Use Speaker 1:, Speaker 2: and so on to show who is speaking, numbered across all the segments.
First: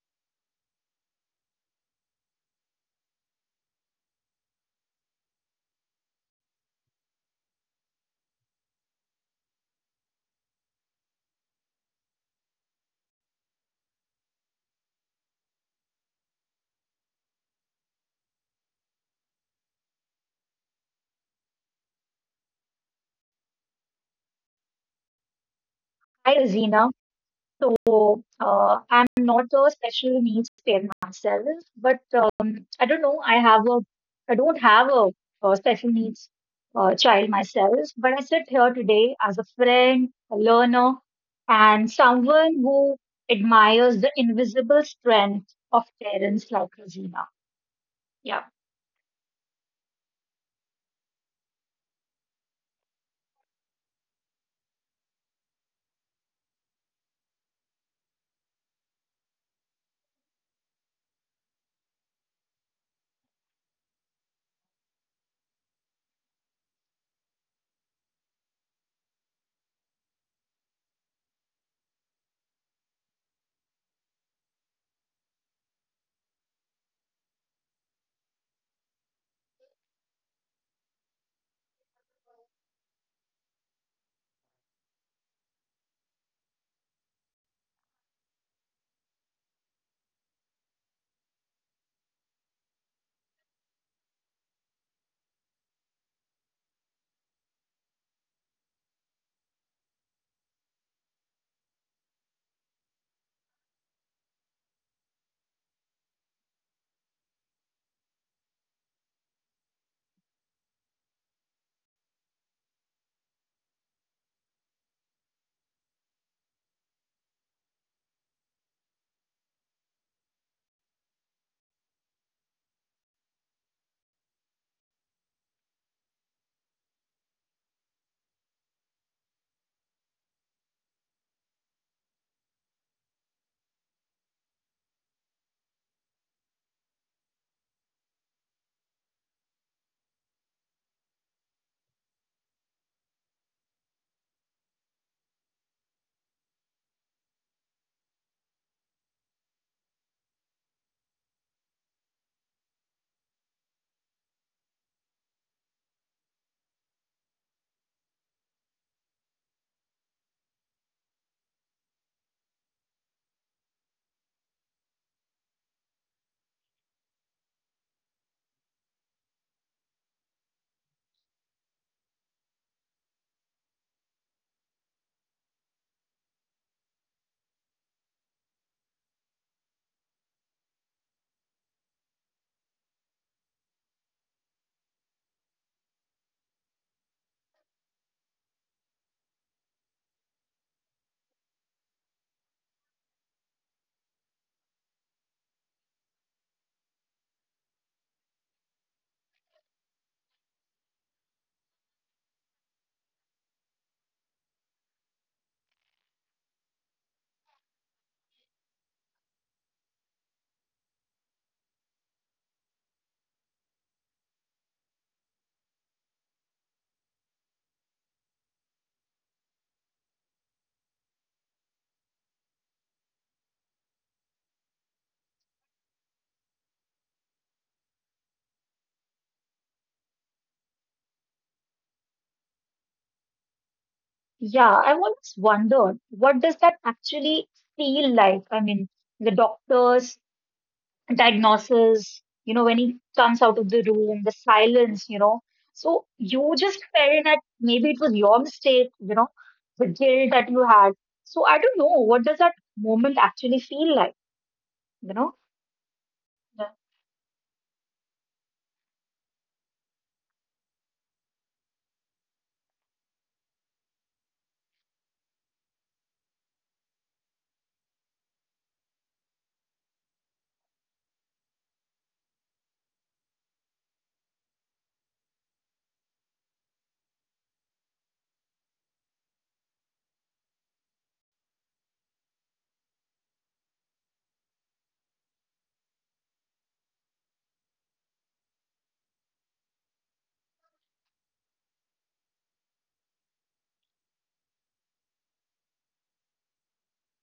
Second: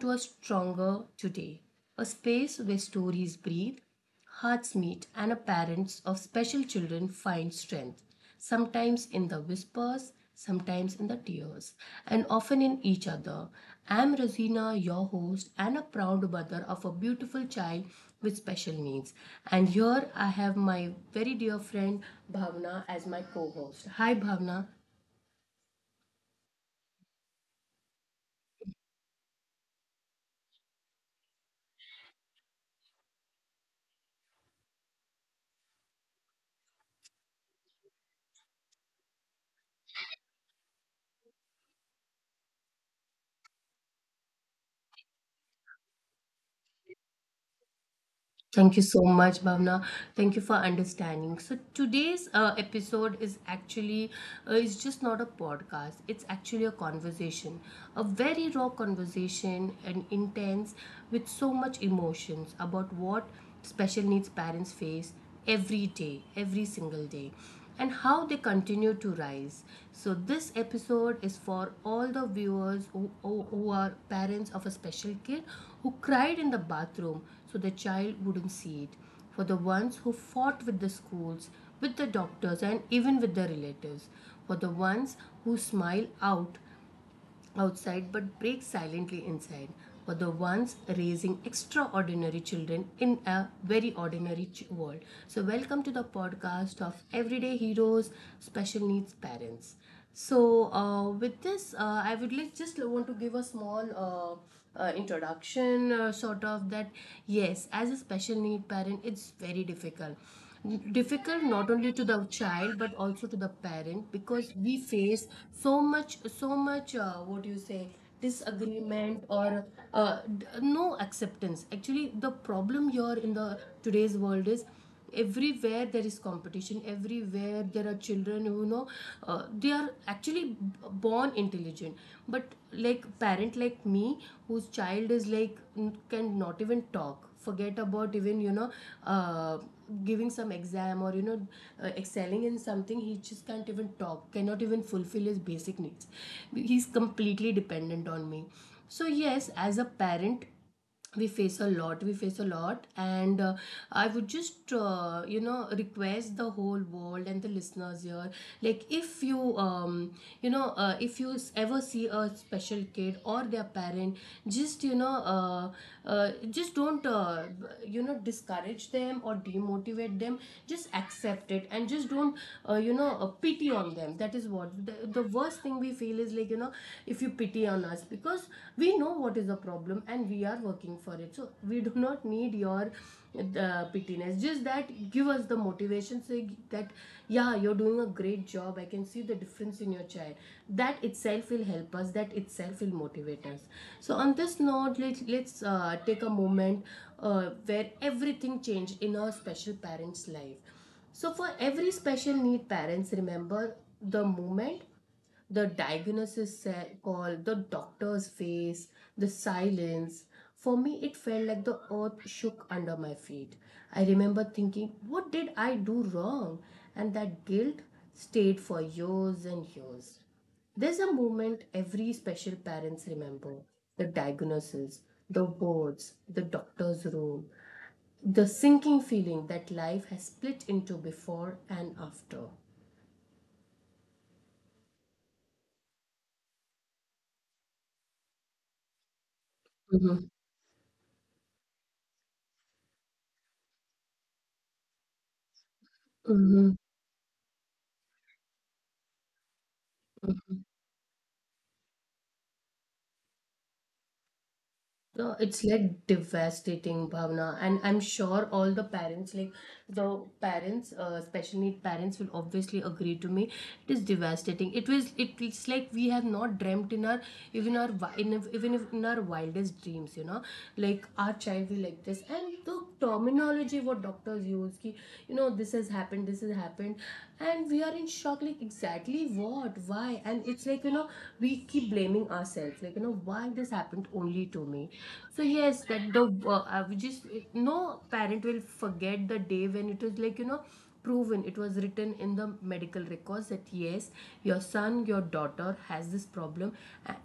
Speaker 1: to A Stronger Today, a space where stories breathe, hearts meet, and parents of special children find strength, sometimes in the whispers, sometimes in the tears, and often in each other. I am Rosina, your host, and a proud mother of a beautiful child with special needs. And here I have my very dear friend Bhavna as my co host. Hi Bhavna.
Speaker 2: Hi, Rosina. So I'm not a special needs parent myself, but I don't know. I don't have a special needs child myself, but I sit here today as a friend, a learner, and someone who admires the invisible strength of parents like Rosina. Yeah,
Speaker 1: Thank you so much, Bhavna. Thank you for understanding. So today's episode is actually it's just not a podcast. It's actually a conversation, a very raw conversation and intense with so much emotions about what special needs parents face every day, every single day, and how they continue to rise. So, this episode is for all the viewers who are parents of a special kid who cried in the bathroom so the child wouldn't see it, for the ones who fought with the schools, with the doctors, and even with the relatives, for the ones who smile out outside but break silently inside, for the ones raising extraordinary children in a very ordinary world. So, welcome to the podcast of Everyday Heroes Special Needs Parents. So, with this, I would like just want to give a small introduction, sort of, that yes, as a special need parent, it's very difficult. Difficult not only to the child but also to the parent because we face so much, so much. What do you say, disagreement or no acceptance. Actually, the problem here in the today's world is everywhere there is competition, everywhere there are children who know, they are actually born intelligent, but like parent like me whose child is like can not even talk, forget about even, you know, uh, giving some exam, or you know, excelling in something. He just can't even talk, cannot even fulfill his basic needs. He's completely dependent on me. So yes, as a parent, we face a lot, we face a lot. And I would just, you know, request the whole world and the listeners here, like if you you know, if you ever see a special kid or their parent, just you know, uh, just don't, you know, discourage them or demotivate them. Just accept it, and just don't, you know, pity on them. That is what the worst thing we feel is like, you know, if you pity on us, because we know what is the problem and we are working for it, so we do not need your pittiness. Just that give us the motivation. Say that yeah, you're doing a great job, I can see the difference in your child. That itself will help us, that itself will motivate us. So on this note, let's take a moment where everything changed in our special parents life. So for every special need parents, remember the moment, the call, the doctor's face, the silence. For me, it felt like the earth shook under my feet. I remember thinking, what did I do wrong? And that guilt stayed for years and years. There's a moment every special parents remember: the diagnosis, the words, the doctor's room, the sinking feeling that life has split into before and after.
Speaker 2: yeah. I've always wondered what does that actually feel like. I mean, the doctors diagnosis, you know, when he comes out of the room, the silence, you know. So you
Speaker 1: Mm-hmm.
Speaker 2: just felt that maybe it was your mistake, you know, the guilt that you had. So I don't know, what does that moment actually feel like, you
Speaker 1: No,
Speaker 2: know?
Speaker 1: it's like
Speaker 2: Yeah.
Speaker 1: devastating, Bhavna. And I'm sure all the parents, like the parents, special need parents, will obviously agree to me. It is devastating. It was. It's like we have not dreamt in our even our wi- in, if- even if in our wildest dreams. You know, like our child will like this, and the terminology what doctors use, ki, you know, this has happened, this has happened, and we are in shock, like exactly what, why. And it's like, you know, we keep blaming ourselves, like you know, why this happened only to me. So yes, that the I would just, no parent will forget the day when it was like, you know, proven, it was written in the medical records that yes, your son, your daughter has this problem. a-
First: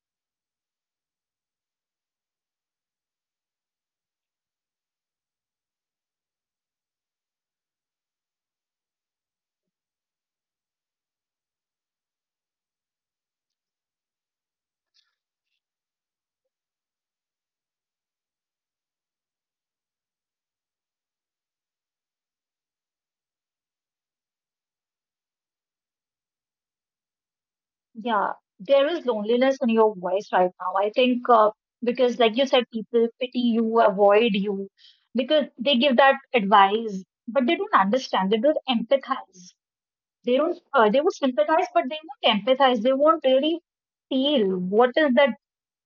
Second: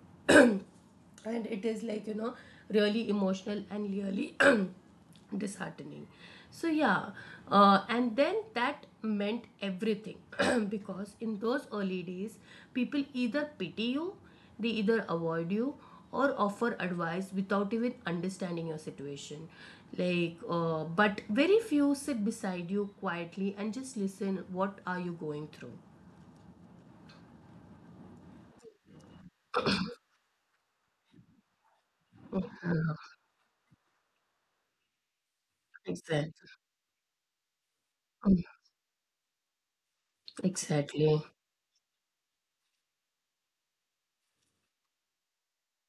Speaker 1: and it is like, you know, really emotional and really disheartening. So yeah, and then that meant everything because in those early days people either pity you, they either avoid you, or offer advice without even understanding your situation. Like but very few sit beside you quietly and just listen what are you going through.
Speaker 2: Yeah, there is loneliness in your voice right now. I think because, like you said, people pity you, avoid you, because they give that
Speaker 1: Exactly.
Speaker 2: advice, but they don't understand, they don't empathize. They don't. They would
Speaker 1: Exactly.
Speaker 2: sympathize, but they won't empathize. They won't really feel what is that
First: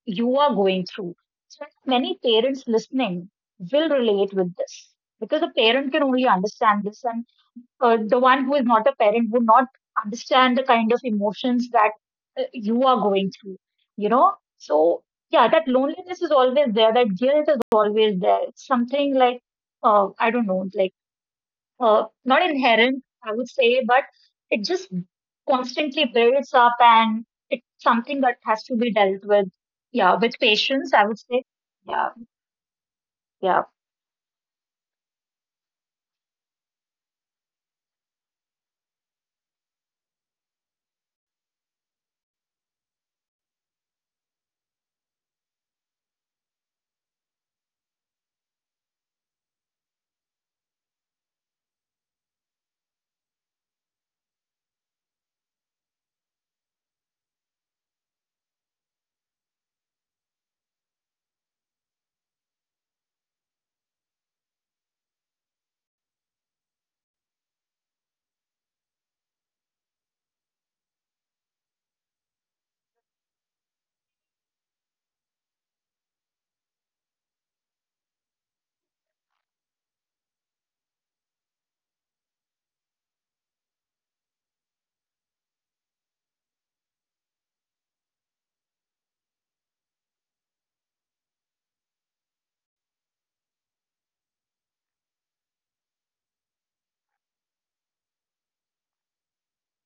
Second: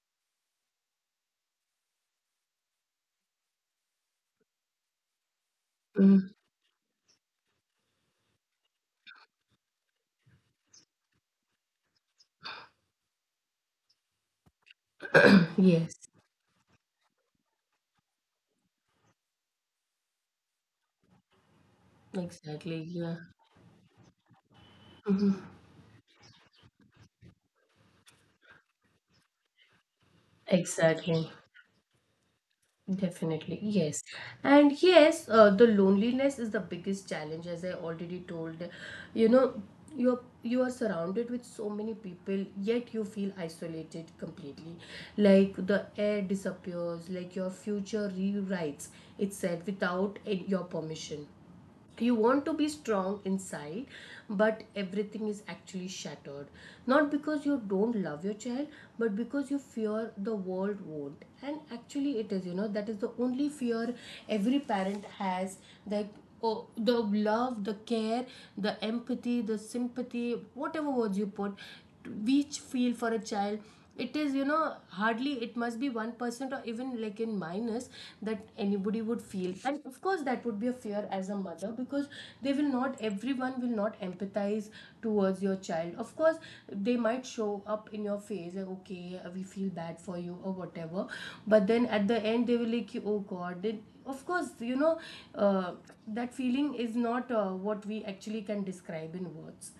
Speaker 2: you are going through. So I think many parents listening will relate with this because a parent can only
Speaker 1: Mm,
Speaker 2: understand this, and the one who is not a parent would not understand the kind of emotions that you are going through. You know, so yeah, that
Speaker 1: yes,
Speaker 2: loneliness is always there. That guilt is always there. It's something like I don't know, like not
Speaker 1: exactly,
Speaker 2: inherent,
Speaker 1: yeah.
Speaker 2: I would say, but it just
Speaker 1: Mm-hmm.
Speaker 2: constantly builds up and it's something that has to be dealt with. Yeah, with patience, I would
Speaker 1: Exactly.
Speaker 2: say. Yeah, yeah.
Speaker 1: Definitely. Yes. And yes, the loneliness is the biggest challenge, as I already told. You know, you are surrounded with so many people, yet you feel isolated completely. Like the air disappears, like your future rewrites itself without your permission. You want to be strong inside, but everything is actually shattered, not because you don't love your child, but because you fear the world won't. And actually it is, you know, that is the only fear every parent has, that oh, the love, the care, the empathy, the sympathy, whatever words you put, we feel for a child, it is, you know, hardly, it must be 1% or even like in minus, that anybody would feel. And of course that would be a fear as a mother, because they will not, everyone will not empathize towards your child. Of course they might show up in your face like, okay, we feel bad for you or whatever, but then at the end they will like, oh god, then of course, you know, uh, that feeling is not, what we actually can describe in words.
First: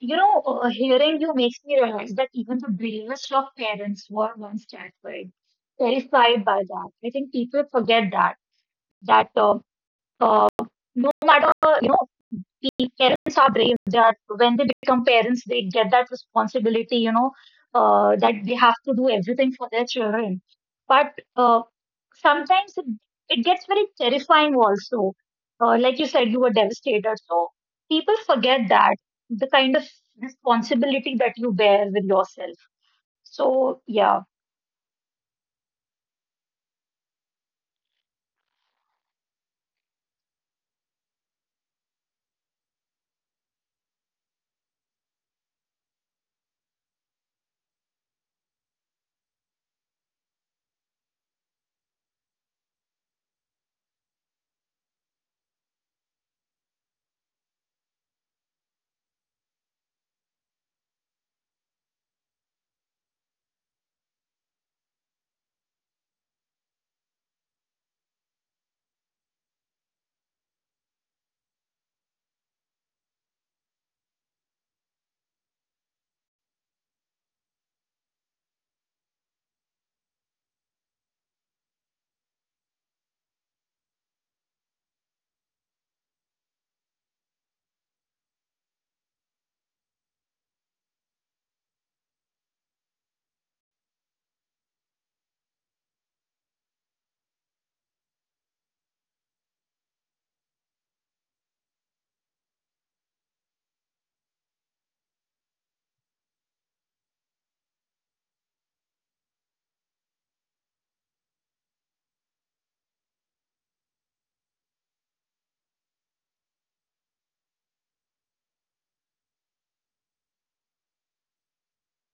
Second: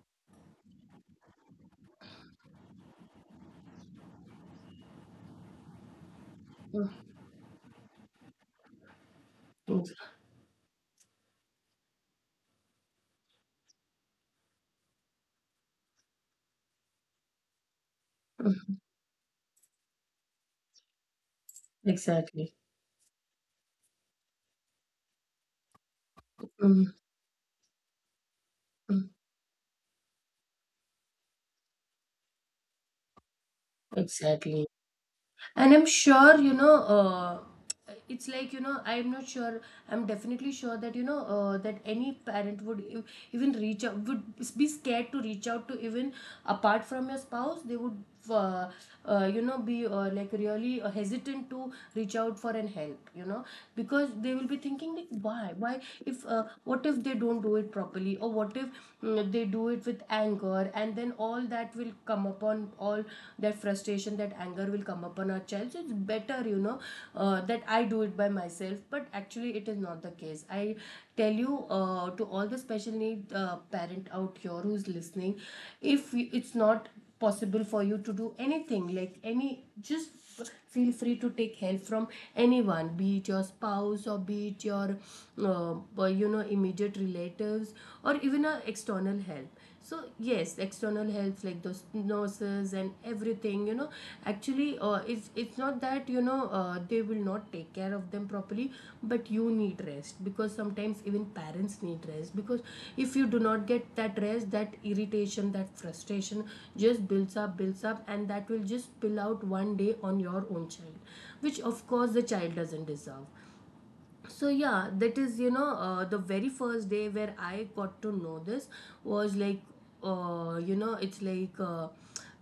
Speaker 2: You know, hearing you makes me realize that even the bravest of parents were once terrified, terrified by that. I think people forget that, that
Speaker 1: Mm,
Speaker 2: uh, no matter, you know, parents are brave that when they become parents they get that responsibility, you know, that they have to do everything for their children, but
Speaker 1: exactly.
Speaker 2: sometimes it gets very terrifying also, like you said, you were
Speaker 1: Mm,
Speaker 2: devastated, so people forget
Speaker 1: mm,
Speaker 2: that the kind of responsibility that you bear with yourself. So yeah.
Speaker 1: exactly. And I'm sure, you know, it's like, you know, I'm not sure I'm definitely sure that, you know, that any parent would even reach out, would be scared to reach out to even, apart from your spouse. They would, uh, you know, be like really hesitant to reach out for an help, you know. Because they will be thinking like, why if, what if they don't do it properly, or what if, they do it with anger, and then all that will come upon, all that frustration, that anger will come upon our child. So it's better, you know, that I do it by myself. But actually it is not the case, I tell you, to all the special need parent out here who's listening, if it's not possible for you to do anything, like any, just feel free to take help from anyone, be it your spouse or be it your you know, immediate relatives, or even a external help. So yes, external helps like those nurses and everything, you know, actually, it's not that, you know, they will not take care of them properly, but you need rest, because sometimes even parents need rest. Because if you do not get that rest, that irritation, that frustration just builds up, builds up, and that will just spill out one day on your own child, which of course the child doesn't deserve. So yeah, that is, you know, the very first day where I got to know this was like, you know, it's like,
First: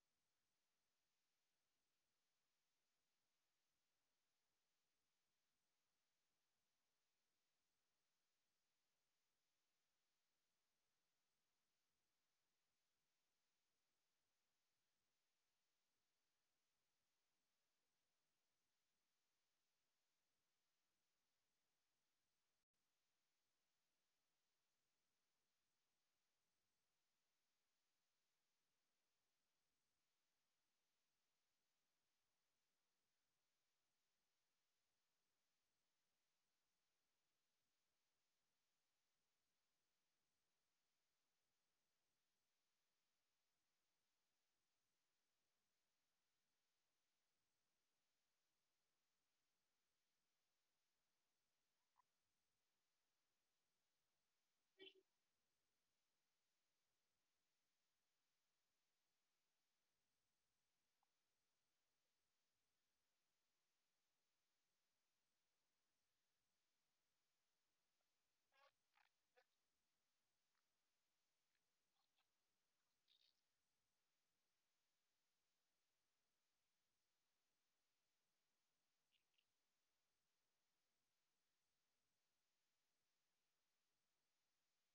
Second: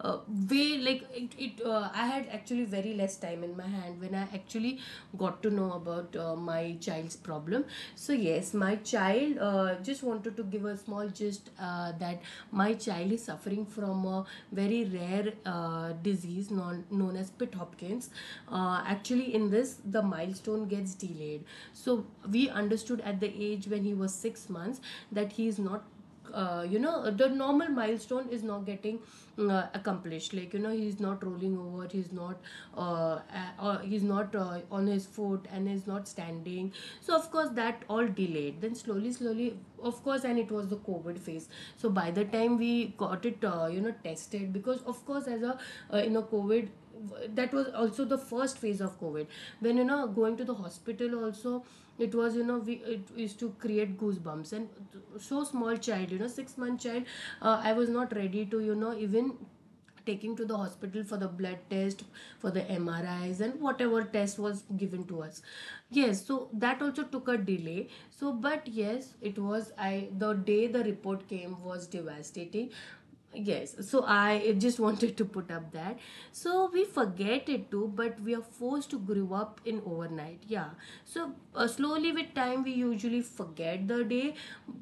Speaker 1: uh, way like, it I had actually very less time in my hand when I actually got to know about my child's problem. So yes, my child, just wanted to give a small gist, that my child is suffering from a very rare disease known as Pitt Hopkins. Actually, in this, the milestone gets delayed. So we understood at the age when he was 6 months that he is not, you know, the normal milestone is not getting accomplished. Like you know, he's not rolling over, he's not, uh, he's not, on his foot, and he's not standing. So of course that all delayed. Then slowly slowly, of course, and it was the covid phase. So by the time we got it, you know, tested, because of course, as a in a covid, that was also the first phase of covid, when, you know, going to the hospital also, it was, you know, we, it used to create goosebumps. And so small child, you know, 6-month child, I was not ready to, you know, even taking to the hospital for the blood test, for the MRIs and whatever test was given to us. Yes, so that also took a delay. So but yes, it was, I the day the report came was devastating. Yes, so I just wanted to put up that. So we forget it too, but we are forced to grow up in overnight. Yeah. So slowly with time, we usually forget the day.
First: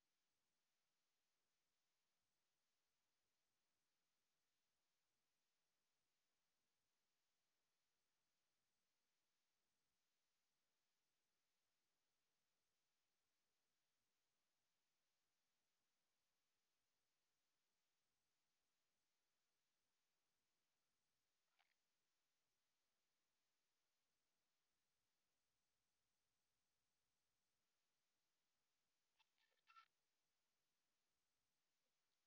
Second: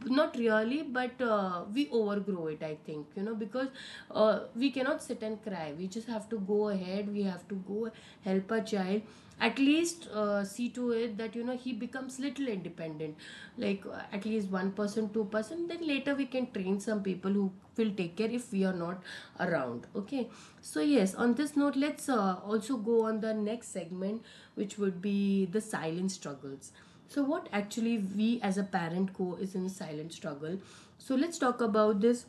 Speaker 1: Not really, but we overgrow it, I think, you know, because we cannot sit and cry. We just have to go ahead. We have to go help a child, at least see to it that you know he becomes little independent, like at least one person, two person, then later we can train some people who will take care if we are not around. Okay, so yes, on this note, let's also go on the next segment, which would be the silent struggles. So what actually we as a parent co is in silent struggle, so let's talk about this.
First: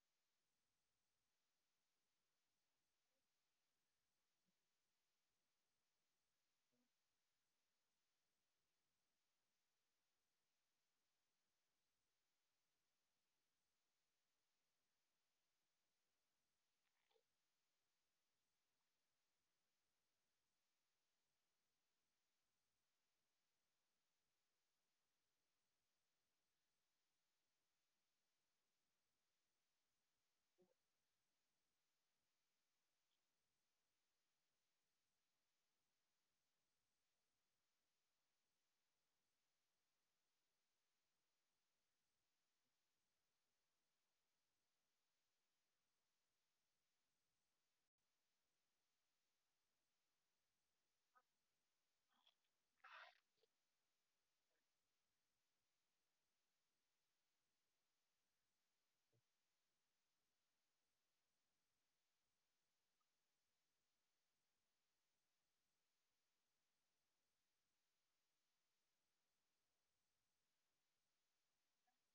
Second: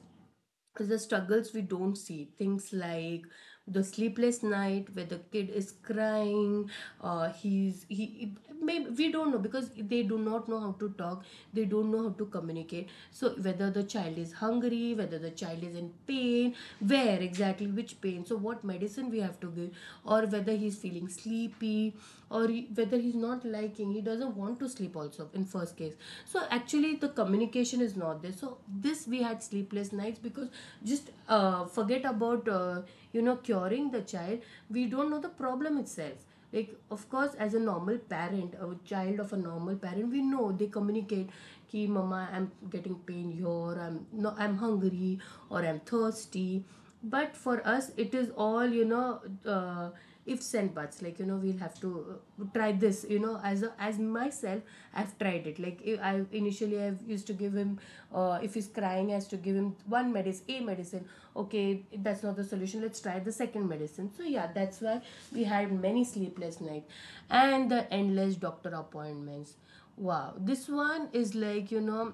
Speaker 1: The struggles we don't see, things like the sleepless night where the kid is crying, he's he maybe we don't know because they do not know how to talk, they don't know how to communicate. So whether the child is hungry, whether the child is in pain, where exactly, which pain, so what medicine we have to give, or whether he's feeling sleepy, or whether he's not liking, he doesn't want to sleep also in first case. So actually the communication is not there, so this we had sleepless nights because, just forget about you know, curing the child, we don't know the problem itself. Like, of course, as a normal parent, a child of a normal parent, we know they communicate, ki mama, I'm getting pain here, I'm no, I'm hungry, or I'm thirsty. But for us it is all, you know, uh, ifs and buts, like you know, we'll have to try this, you know. As myself, I've tried it, like, I initially I used to give him, if he's crying, I used to give him one medicine, a medicine. Okay, that's not the solution, let's try the second medicine. So yeah, that's why we had many sleepless night, and the endless doctor appointments. Wow, this one is like, you know,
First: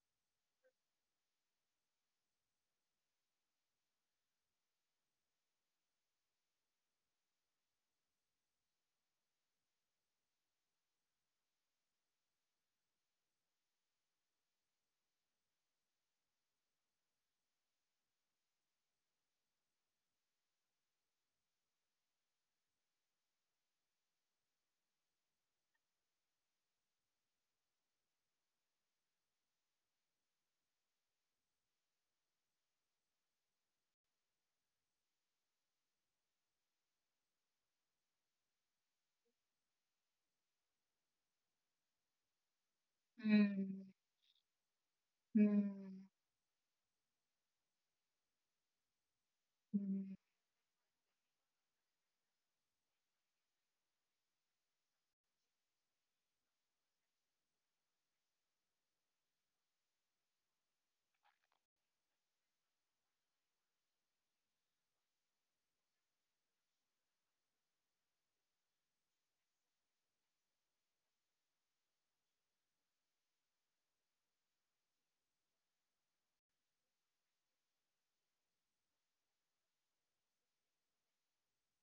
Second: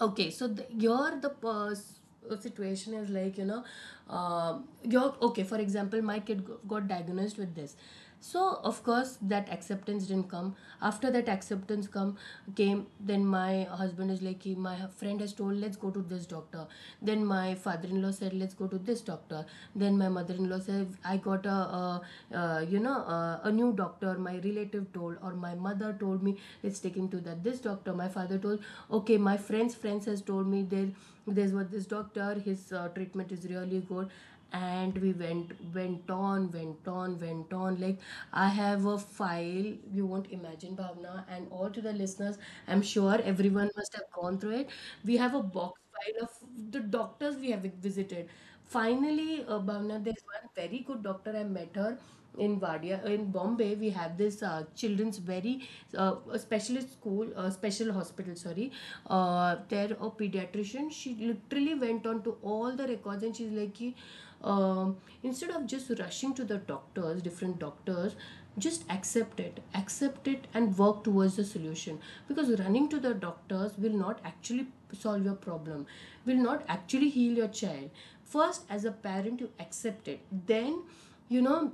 Speaker 1: okay, so the, your the pers- situation is like, you know, uh, your okay. For example, my got diagnosed with this, so of course that acceptance didn't come. After that acceptance come came, then my husband is like, "Ki, my friend has told, let's go to this doctor." Then my father-in-law said, let's go to this doctor. Then my mother-in-law said, I got a, you know, a new doctor. My relative told, or my mother told me, let's take him to that this doctor, my father told, okay, my friends has told me, there there's what this doctor, his treatment is really good. And we went, went on like, I have a file, you won't imagine, Bhavna, and all to the listeners, I'm sure everyone
Speaker 2: Mm,
Speaker 1: must have gone through it. We have a box
Speaker 2: mm,
Speaker 1: file of the doctors we have visited. Finally, Bhavna,
Speaker 2: mm.
Speaker 1: there's one very good doctor. I met her in Vadia, in Bombay. We have this children's very a specialist school, special hospital. Sorry, there a pediatrician. She literally went on to all the records, and she's like, "Ki, um, instead of just rushing to the doctors, different doctors, just accept it, and work towards the solution. Because running to the doctors will not actually solve your problem, will not actually heal your child. First, as a parent, you accept it, then, you know,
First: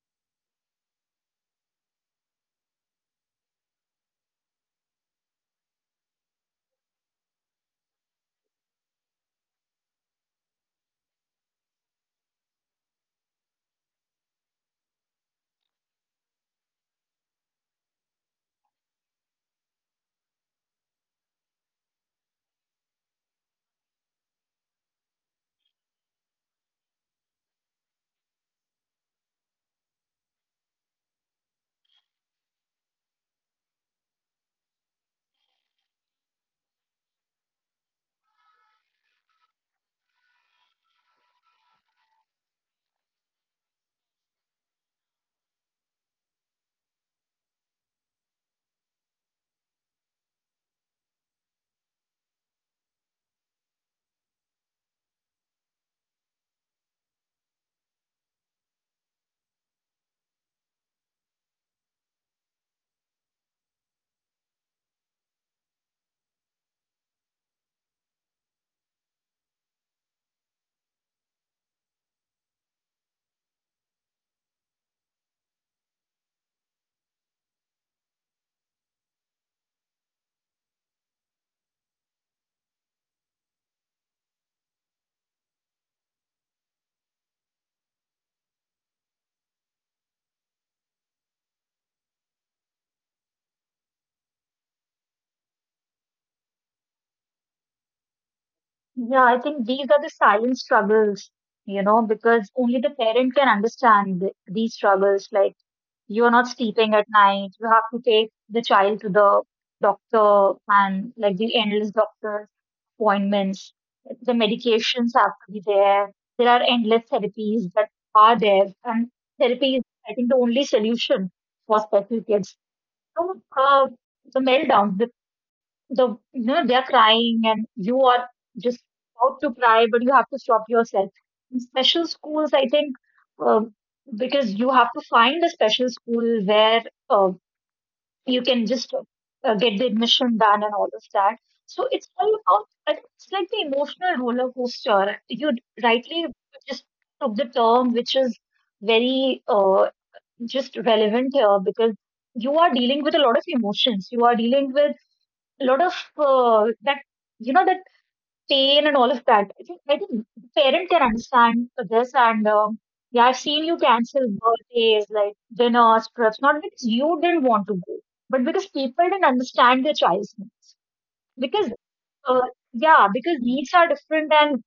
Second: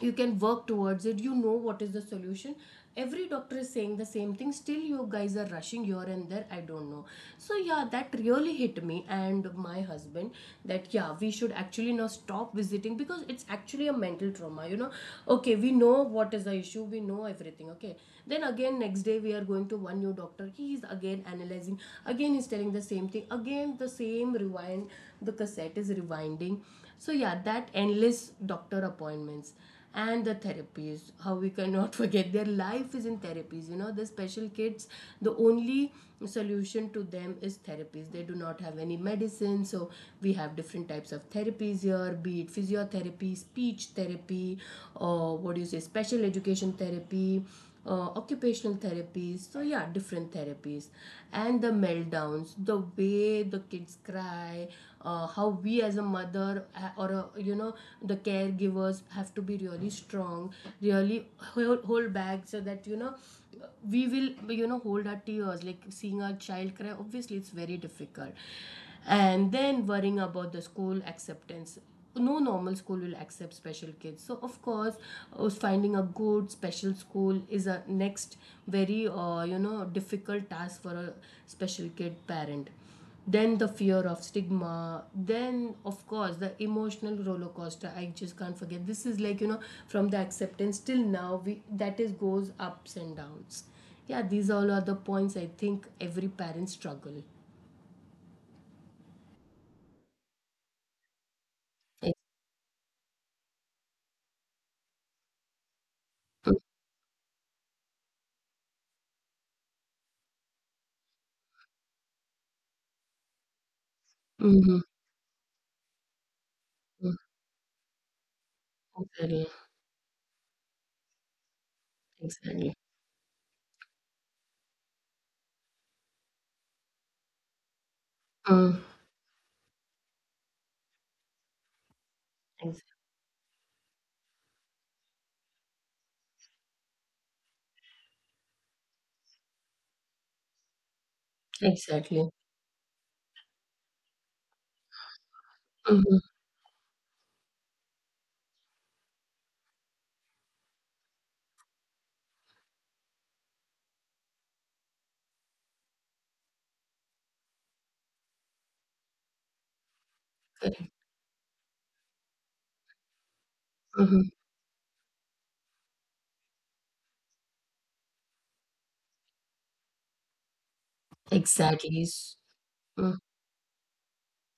Speaker 1: you can work towards it, you know what is the solution. Every doctor is saying the same thing, still you guys are rushing here and there, I don't know." So yeah, that really hit me and my husband, that yeah, we should actually now stop visiting, because it's actually a mental trauma, you know. Okay, we know what is the issue, we know everything. Okay, then again next day we are going to one new doctor, he is again analyzing, again he's telling the same thing, again the same rewind, the cassette is rewinding. So yeah, that endless doctor appointments, and the therapies, how we cannot forget, their life is in therapies, you know, the special kids, the only solution to them is therapies, they do not have any medicine. So we have different types of therapies here, be it physiotherapy, speech therapy, or what do you say, special education therapy, occupational therapies. So yeah, different therapies. And the meltdowns, the way the kids cry, how we as a mother, or a, you know, the caregivers have to be really strong, really hold back so that, you know, we will, you know, hold our tears, like seeing our child cry obviously it's very difficult. And then worrying about the school acceptance, no normal school will accept special kids, so of course finding a good special school is a next very you know difficult task for a special kid parent. Then the fear of stigma, then of course the emotional roller coaster, I just can't forget, this is like, you know, from the acceptance till now, we that is goes ups and downs. Yeah, these all are the points, I think every parent struggle.
Speaker 2: Yeah, I think these are the silent struggles, you know,
Speaker 1: Yes.
Speaker 2: because only the parent can understand these struggles. Like, you are not sleeping at night, you have to take the child to the doctor, and like the endless doctor appointments, the
Speaker 1: Mhm.
Speaker 2: medications have to be there. There are endless
Speaker 1: Mm,
Speaker 2: therapies that are there, and
Speaker 1: exactly,
Speaker 2: therapy is, I think, the only solution for special kids.
Speaker 1: exactly.
Speaker 2: So, the meltdowns, the you know they're crying and you are just
Speaker 1: Mm,
Speaker 2: about to cry but you have to stop yourself in special schools. I think
Speaker 1: ex-
Speaker 2: um, because you have to find a special school where uh, you can just get the admission done and all of that. So it's all
Speaker 1: exactly.
Speaker 2: about, I think, it's like the emotional roller coaster you
Speaker 1: Mm-hmm,
Speaker 2: rightly just took the term, which is very, just relevant here because you are dealing with a lot of emotions, you are dealing with a lot of that, you know, that pain and all of that. I think, the parent
Speaker 1: correct.
Speaker 2: can understand this, and yeah, I've seen you cancel
Speaker 1: Mm-hmm,
Speaker 2: birthdays, like dinners, trips, not because you didn't want to go, but because people didn't understand their child's needs. Because
Speaker 1: exactly.
Speaker 2: uh, yeah,
Speaker 1: Mm,
Speaker 2: because needs are different, and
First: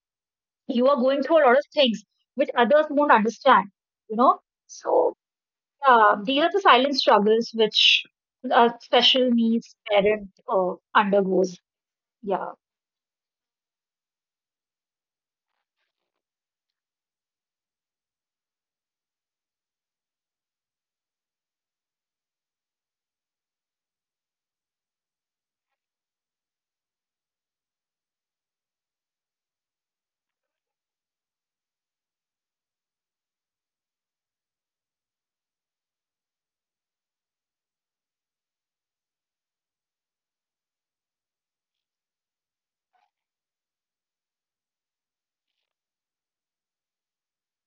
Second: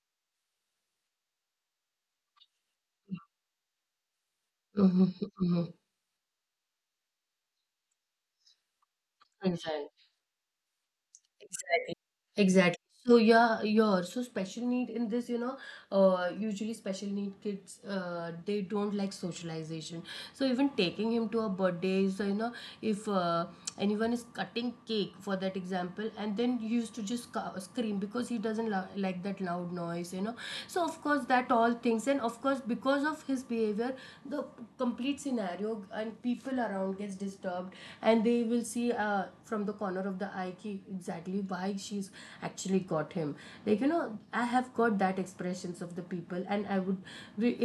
Speaker 2: you are going through a lot of things which others won't understand. You know,
Speaker 1: mm-hmm,
Speaker 2: so
Speaker 1: mm-hmm,
Speaker 2: yeah, these are the silent struggles which a special needs
Speaker 1: exactly,
Speaker 2: parent undergoes.
Speaker 1: exactly,
Speaker 2: Yeah.
Speaker 1: exactly. So yeah, yeah. So special need in this, you know, usually special need kids, they don't like socialization. So even taking him to a birthday, so you know, if anyone is cutting cake for that example, and then he used to just scream because he doesn't lo- like that loud noise, you know. So of course that all things, and of course because of his behavior, the complete scenario and people around gets disturbed, and they will see from the corner of the eye, ki exactly, why she's actually got him, like you know, I have got that expressions of the people. And I would,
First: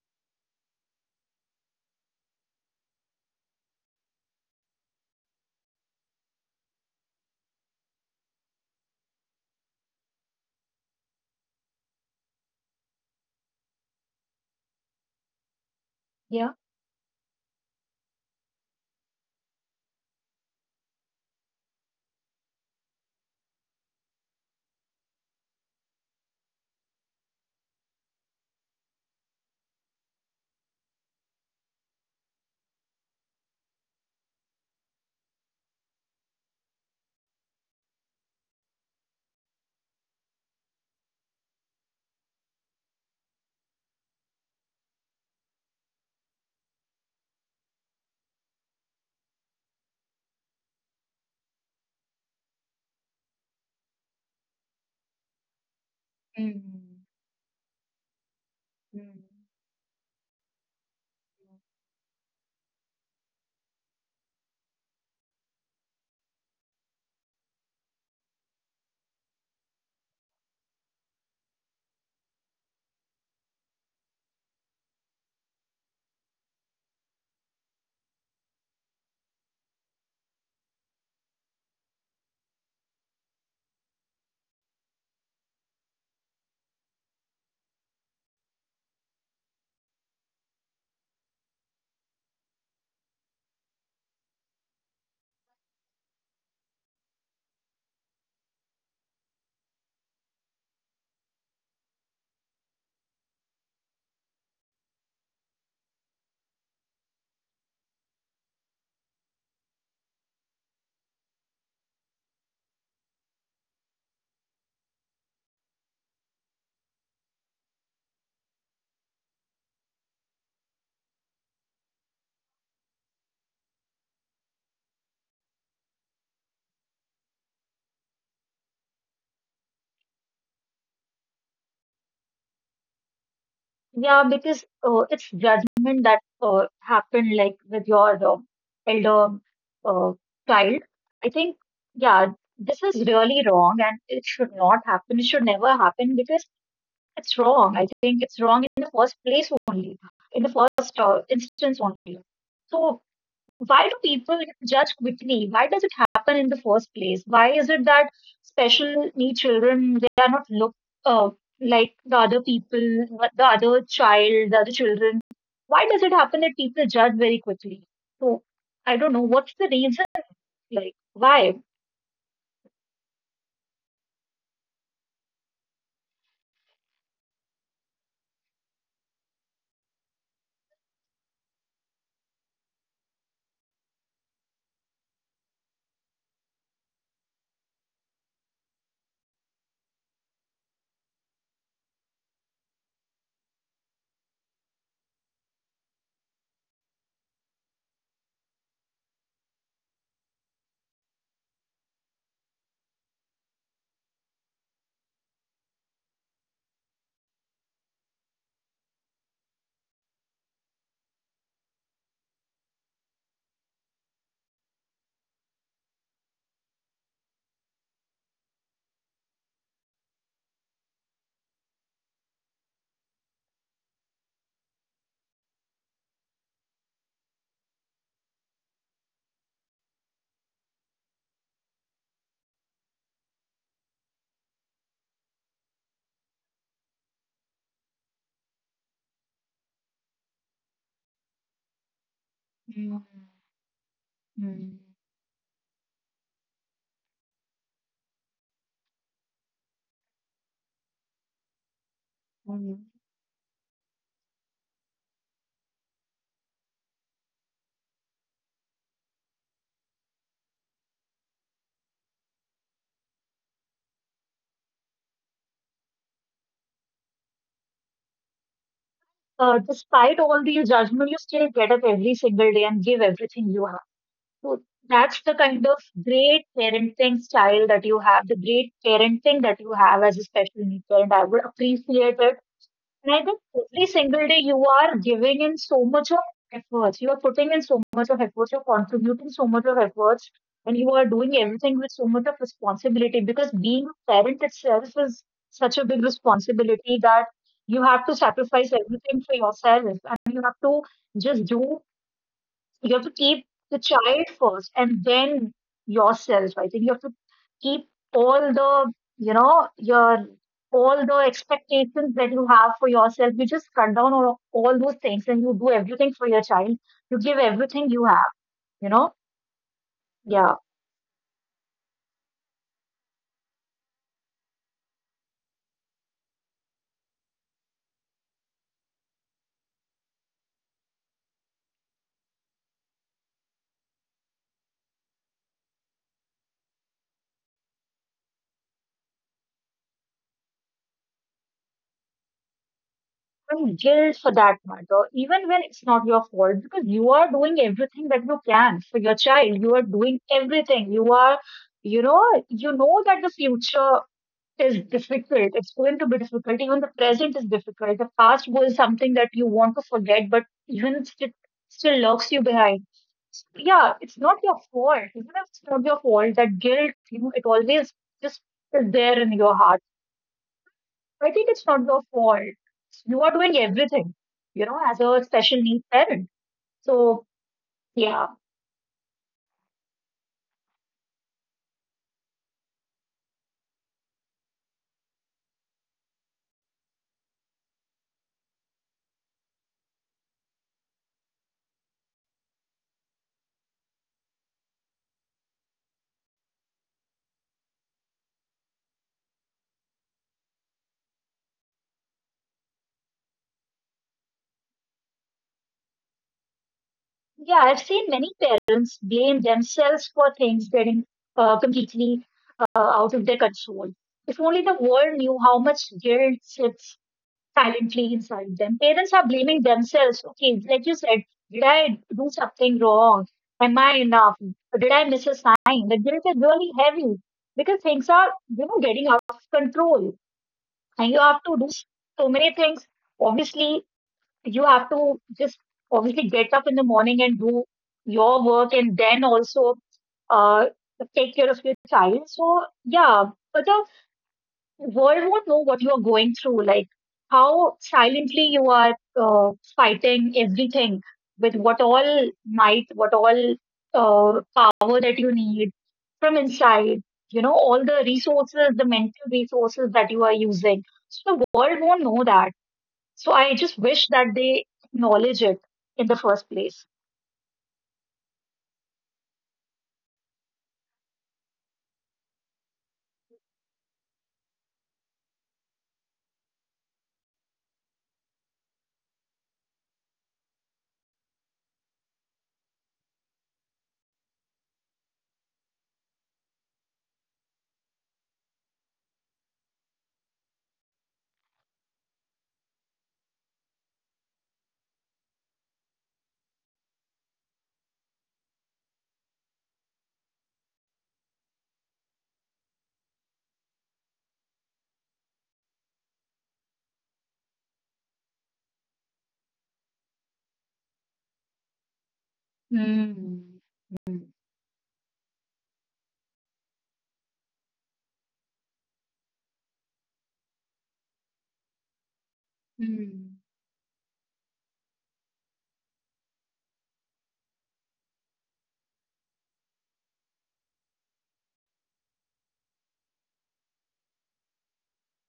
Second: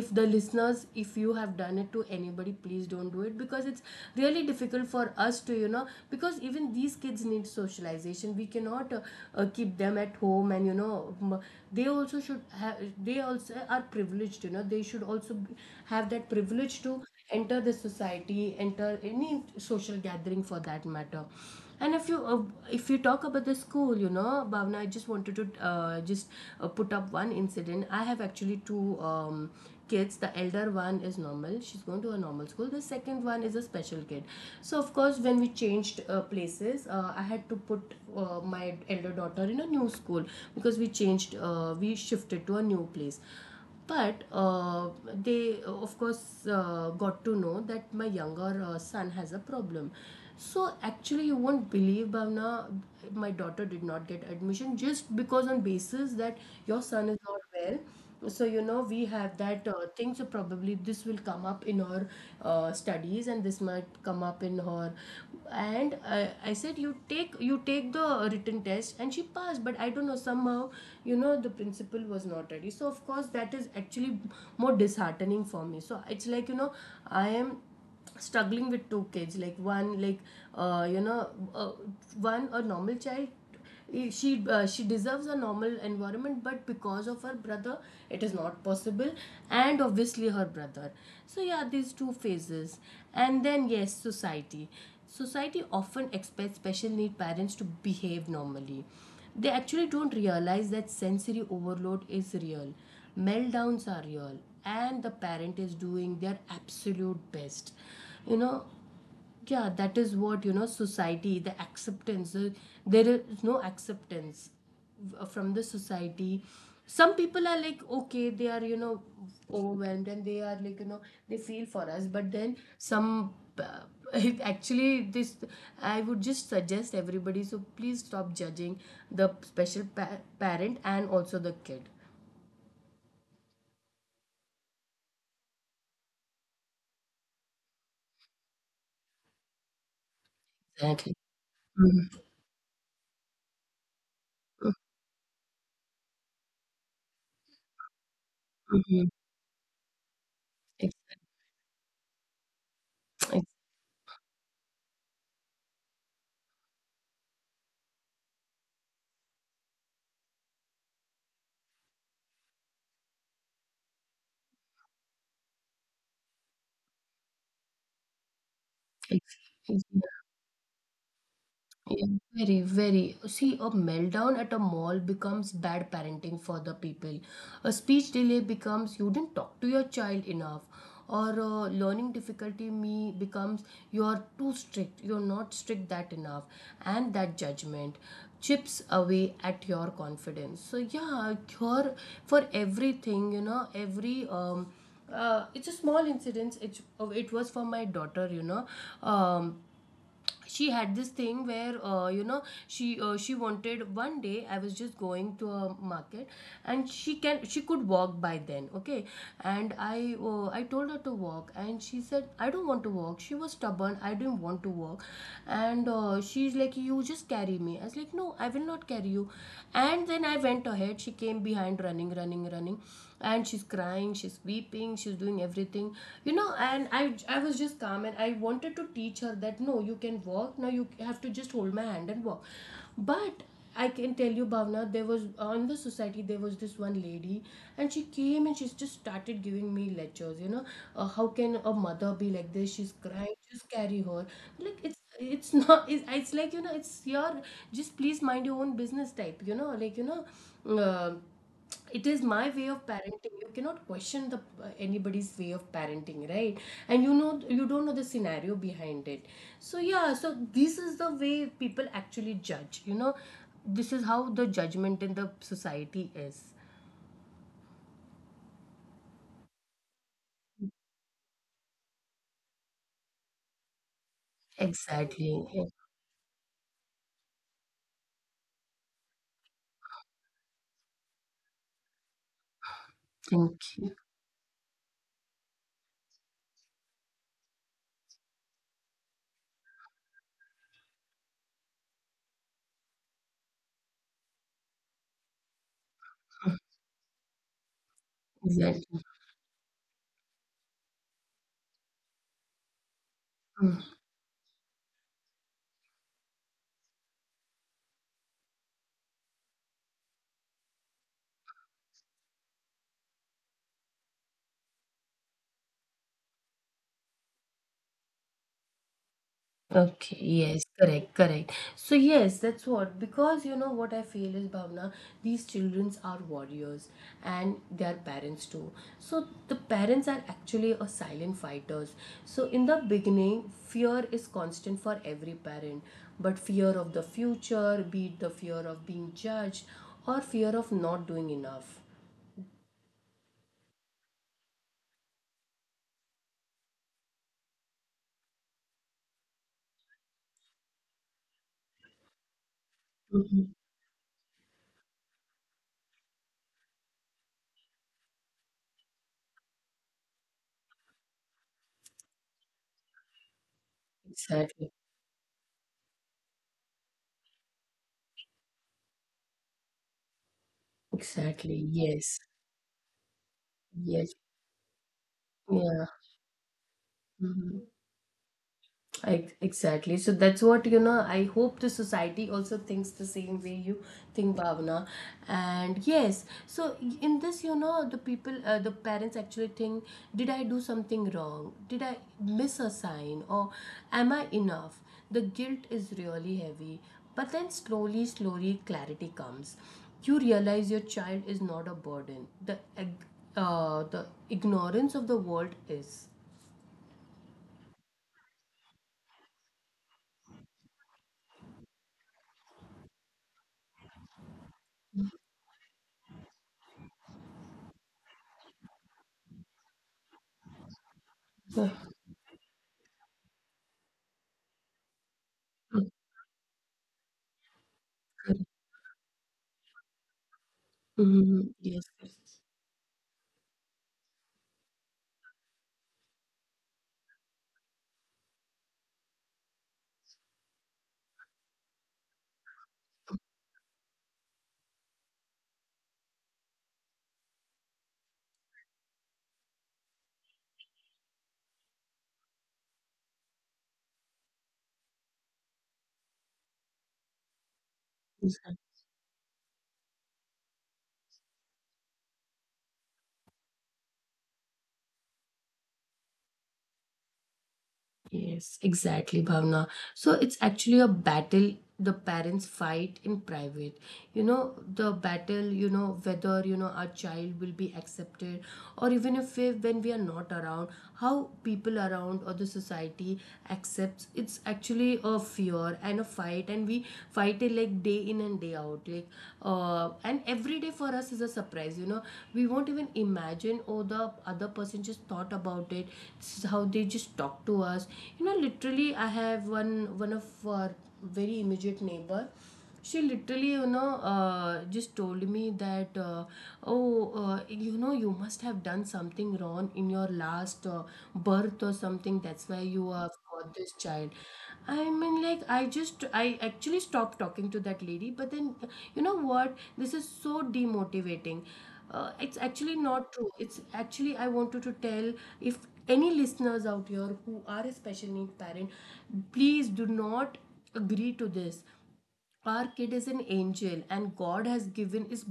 Speaker 1: if the listeners, if you have done it to anybody, please don't do it, because it's really difficult for us to, you know, because even these kids need socialization, we cannot keep them at home, and you know, they also should have, they also are privileged, you know, they should have that
Speaker 2: Yeah.
Speaker 1: privilege to enter the society, enter any social gathering for that matter. And if you talk about the school, you know, Bhavna, I just wanted to just put up one incident. I have actually two kids. The elder one is normal, she's going to a normal school. The second one is a special kid. So of course, when we changed places, I had to put my elder daughter in a new school, because we changed, we shifted to a new place. But they, of course, got to know that my younger son has a problem. So actually, you won't believe, Bhavna, my daughter did not get admission, just because on basis that your
Speaker 2: Mm.
Speaker 1: son is not well. So you know, we
Speaker 2: Mm.
Speaker 1: have that thing. So probably this will come up in her studies, and this might come up in her. And I said, you take the written test, and she passed, but I don't know somehow, you know, the principal was not ready. So of course that is actually more disheartening for me. So it's like, you know, I am struggling with two kids, like one like, you know, one a normal child, she deserves a normal environment, but because of her brother it is not possible, and obviously her brother. So yeah, these two phases. And then yes, society, society often expects special need parents to behave normally, they actually don't realize that sensory overload is real, meltdowns are real, and the parent is doing their absolute best, you know. Yeah, that is what, you know, society, the acceptance, there is no acceptance from the society. Some people are like, okay, they are, you know, overwhelmed, and they are like, you know, they feel for us, but then some uh, actually this, I would just suggest everybody, so please stop judging the parent and also the kid.
Speaker 2: Yeah, because it's judgment that happened like with your elder uh, child.
Speaker 1: Exactly.
Speaker 2: I think,
Speaker 1: Mhm,
Speaker 2: yeah, this is really wrong and it should not happen. It should never happen because it's wrong. I think it's wrong in the
Speaker 1: mhm.
Speaker 2: first place only, in the
Speaker 1: Ex-
Speaker 2: first instance only. So
Speaker 1: ex-
Speaker 2: why do people judge quickly? Why does it happen in the first place? Why is it that special need children they are not looked, uh, like the other people, the other child, the other children? Why does it happen that people judge very quickly? So I don't know
Speaker 1: ex-
Speaker 2: what's the reason.
Speaker 1: yeah.
Speaker 2: Like why?
Speaker 1: Yeah, very, very. See, a meltdown at a mall becomes bad parenting for the people. A speech delay becomes, you didn't talk to your child enough. Or learning difficulty me becomes, you're too strict, you're not strict that enough. And that judgment chips away at your confidence. So yeah, cure for everything, you know, every. It's a small incident. It was for my daughter, you know. Um, she had this thing where you know she wanted one day I was just going to a market, and she could walk by then. Okay. And I told her to walk, and she said, "I don't want to walk." She was stubborn. I didn't want to walk. And she's like, "You just carry me." I was like, "No, I will not carry you." And then I went ahead, she came behind, running, running, running, and she's crying, she's weeping, she's doing everything. And I was just calm, and I wanted to teach her that, "No, you can walk now. You have to just hold my hand and walk." But I can tell you, Bhavna, there was on the society there was this one lady, and she came, and she just started giving me lectures. "How can a mother be like this? She's
Speaker 2: Mm,
Speaker 1: crying. Just carry her."
Speaker 2: mm,
Speaker 1: Like, it's not. It's like, you know, it's your just please mind your own business type. Like, it is my way
Speaker 2: mm.
Speaker 1: of parenting. You cannot question the anybody's way of parenting, right? And you don't know the scenario behind it. So, yeah, so this is the way people actually judge, you know. This is how the judgment in the society is.
Speaker 2: Despite all these judgment, you still get up every single day and give everything you have. So that's the
Speaker 1: Exactly.
Speaker 2: kind
Speaker 1: Yeah.
Speaker 2: of great parenting style that you have, the great parenting that you have as a special needs parent. I would appreciate it. And I think
Speaker 1: Thank
Speaker 2: every
Speaker 1: you.
Speaker 2: single day you are giving in so much of efforts. You are putting in so much of efforts. You're contributing so much of efforts. And you are doing everything with so much of responsibility because being a parent itself is such a big responsibility that you have to sacrifice
Speaker 1: Exactly.
Speaker 2: everything for yourself and you have to just do, you have to keep the child first and then yourself. I think you have to keep all the, you know, your all the expectations that you have for yourself. You just cut down all those things and you do everything for your child. You give everything you have, you know?
Speaker 1: Okay, yes,
Speaker 2: Yeah.
Speaker 1: correct, correct. So yes, that's what, because you know what I feel is, Bhavna, these childrens are warriors, and their parents too. So the parents are actually a silent fighters. So in the beginning, fear is constant for every parent, but fear of the future, be it the fear of being judged or fear of not doing enough.
Speaker 2: And guilt for that matter, even when it's not your fault, because you are doing everything that you can for your child. You are doing everything. You are, you know, you know that the
Speaker 1: Mhm.
Speaker 2: future is difficult. It's going to be difficult. Even the present is difficult. The past was something that you want to forget, but even it still locks you behind. Yeah, it's not your
Speaker 1: Exactly.
Speaker 2: fault. Even if it's not your fault, that guilt, you know, it always just is there in your heart. I think
Speaker 1: Exactly.
Speaker 2: it's not your
Speaker 1: Yes.
Speaker 2: fault. You are doing
Speaker 1: Yes.
Speaker 2: everything, you know, as a special
Speaker 1: Yeah.
Speaker 2: needs parent. So,
Speaker 1: Mhm.
Speaker 2: yeah.
Speaker 1: Exactly. So that's what, I hope the society also thinks the same way you think, Bhavna. And yes, so in this, the parents actually think, "Did I do something wrong? Did I miss a sign? Or am I enough?" The guilt is really heavy. But then slowly, slowly, clarity comes. You realize your child is not a burden. The ignorance of the world is.
Speaker 2: Yeah, I've seen many parents blame themselves for things getting completely out of their control. If only the world knew how much guilt sits silently inside them. Parents are blaming themselves. Okay, like you said, did I do something wrong? Am I enough? Did I miss a sign? The guilt is really heavy because things are, you know, getting out of control, and you have
Speaker 1: Mhm.
Speaker 2: to do
Speaker 1: Yes,
Speaker 2: so
Speaker 1: yes,
Speaker 2: many things. Obviously, you have to just obviously get up in the morning and do your work, and then also uh, take care of your child. So yeah, but the world won't know what you are going through, like how silently you are uh, fighting everything with what all might, what all power that you need from inside, you know, all the resources, the mental resources that you are using. So the world won't know that. So I just wish that they acknowledge it in the first place.
Speaker 1: yes, exactly, Bhavna. So it's actually a battle, the parents fight in private. The battle, whether, our child will be accepted, or even if we, when we are not around, how people around or the society accepts. It's actually a fear and a fight, and we fight it like day in and day out. Like, and every day for us is a surprise. We won't even imagine, "Oh, the other person just thought about it. This is how they just talk to us. Literally, I have one of our very immediate neighbor. She literally, just told me that, "Oh, uh, you must have done something wrong in your last birth or something. That's why you have
Speaker 2: Hmm.
Speaker 1: got this child."
Speaker 2: Hmm.
Speaker 1: I mean, like, I actually stopped talking to that lady, but then, you know what? This is so demotivating. It's actually not true.
Speaker 2: Hmm.
Speaker 1: It's actually, I wanted to tell, if any listeners out here who are a special needs parent, please do not agree to this. Our kid is an angel, and God has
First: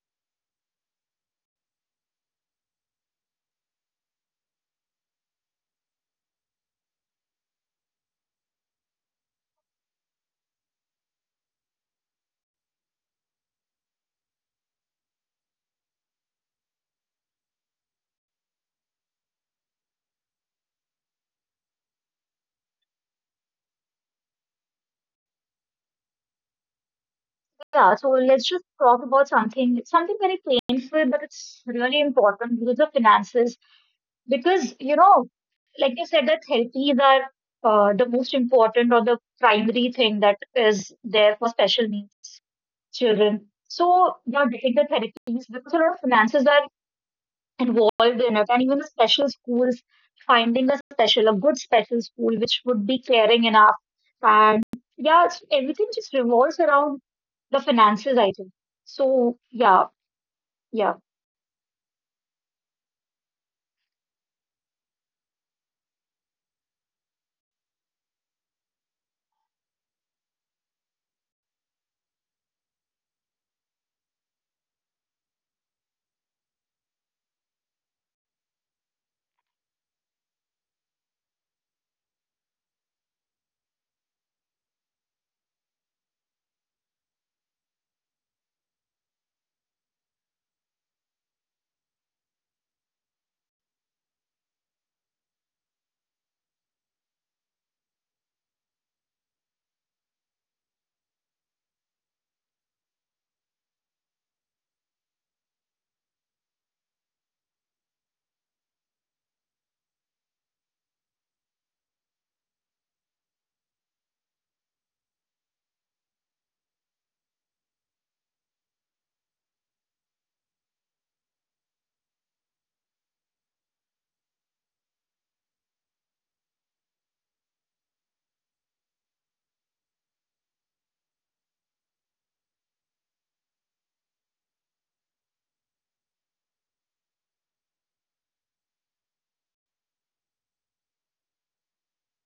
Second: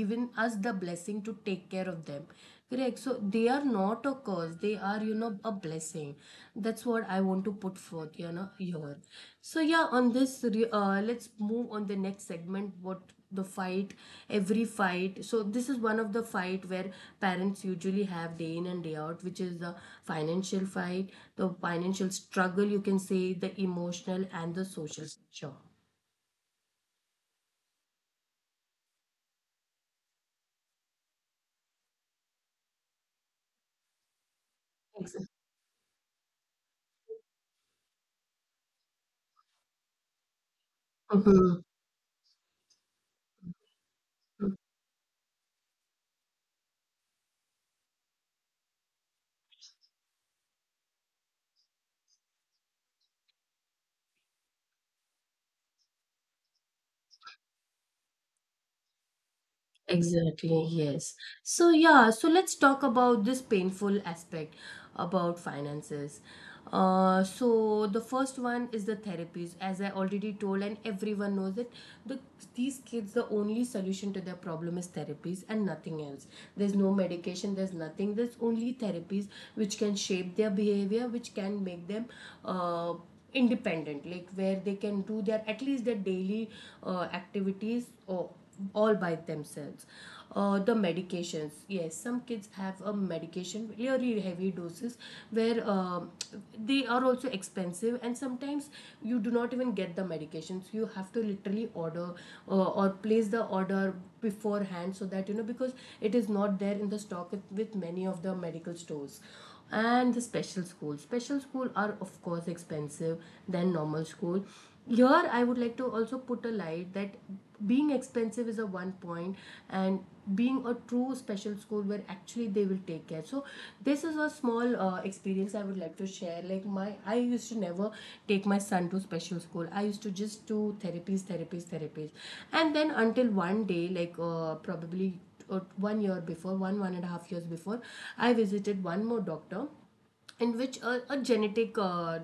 Speaker 1: given us the blessing to take care of them. Correct. So they are not a curse, they are, a blessing. That's what I want to put forth, here. So, yeah, on this let's move on the next segment, what the fight every fight so this is one of the fight where parents usually have day in and day out, which is the financial fight, the financial struggle, you can say, the emotional and the social. Sure.
Speaker 2: Yeah, so let's just talk about something, something very painful, but it's really important, which is the finances. Because, you know, like you said, that therapies are the most important or the primary thing that is there for
Speaker 1: Mhm.
Speaker 2: special needs children. So they are
Speaker 1: Mm.
Speaker 2: getting the therapies because a lot of finances are involved in it, and even the special schools, finding a special, a good special school which would be caring enough, and yeah, it's everything just revolves around the finances, I think. So yeah,
Speaker 1: Exactly,
Speaker 2: yeah.
Speaker 1: yes. So, yeah, so let's talk about this painful aspect about finances. So the first one is the therapies, as I already told, and everyone knows it. The these kids, the only solution to their problem is therapies and nothing else. There's no medication, there's nothing. There's only therapies, which can shape their behavior, which can make them uh, independent, like where they can do their at least their daily activities or all by themselves. The medications, yes, some kids have a medication, really heavy doses, where they are also expensive, and sometimes you do not even get the medications. You have to literally order or place the order beforehand, so that you know, because it is not there in the stock with many of the medical stores. And the special school are of course expensive than normal school. Here I would like to also put a light that being expensive is a one point, and being a true special school where actually they will take care. So this is a small experience I would like to share. Like, my I used to never take my son to special school. I used to just do therapies, therapies, therapies. And then, until one day, like, probably one year before, 1.5 years before, I visited one more doctor, in which a genetic uh,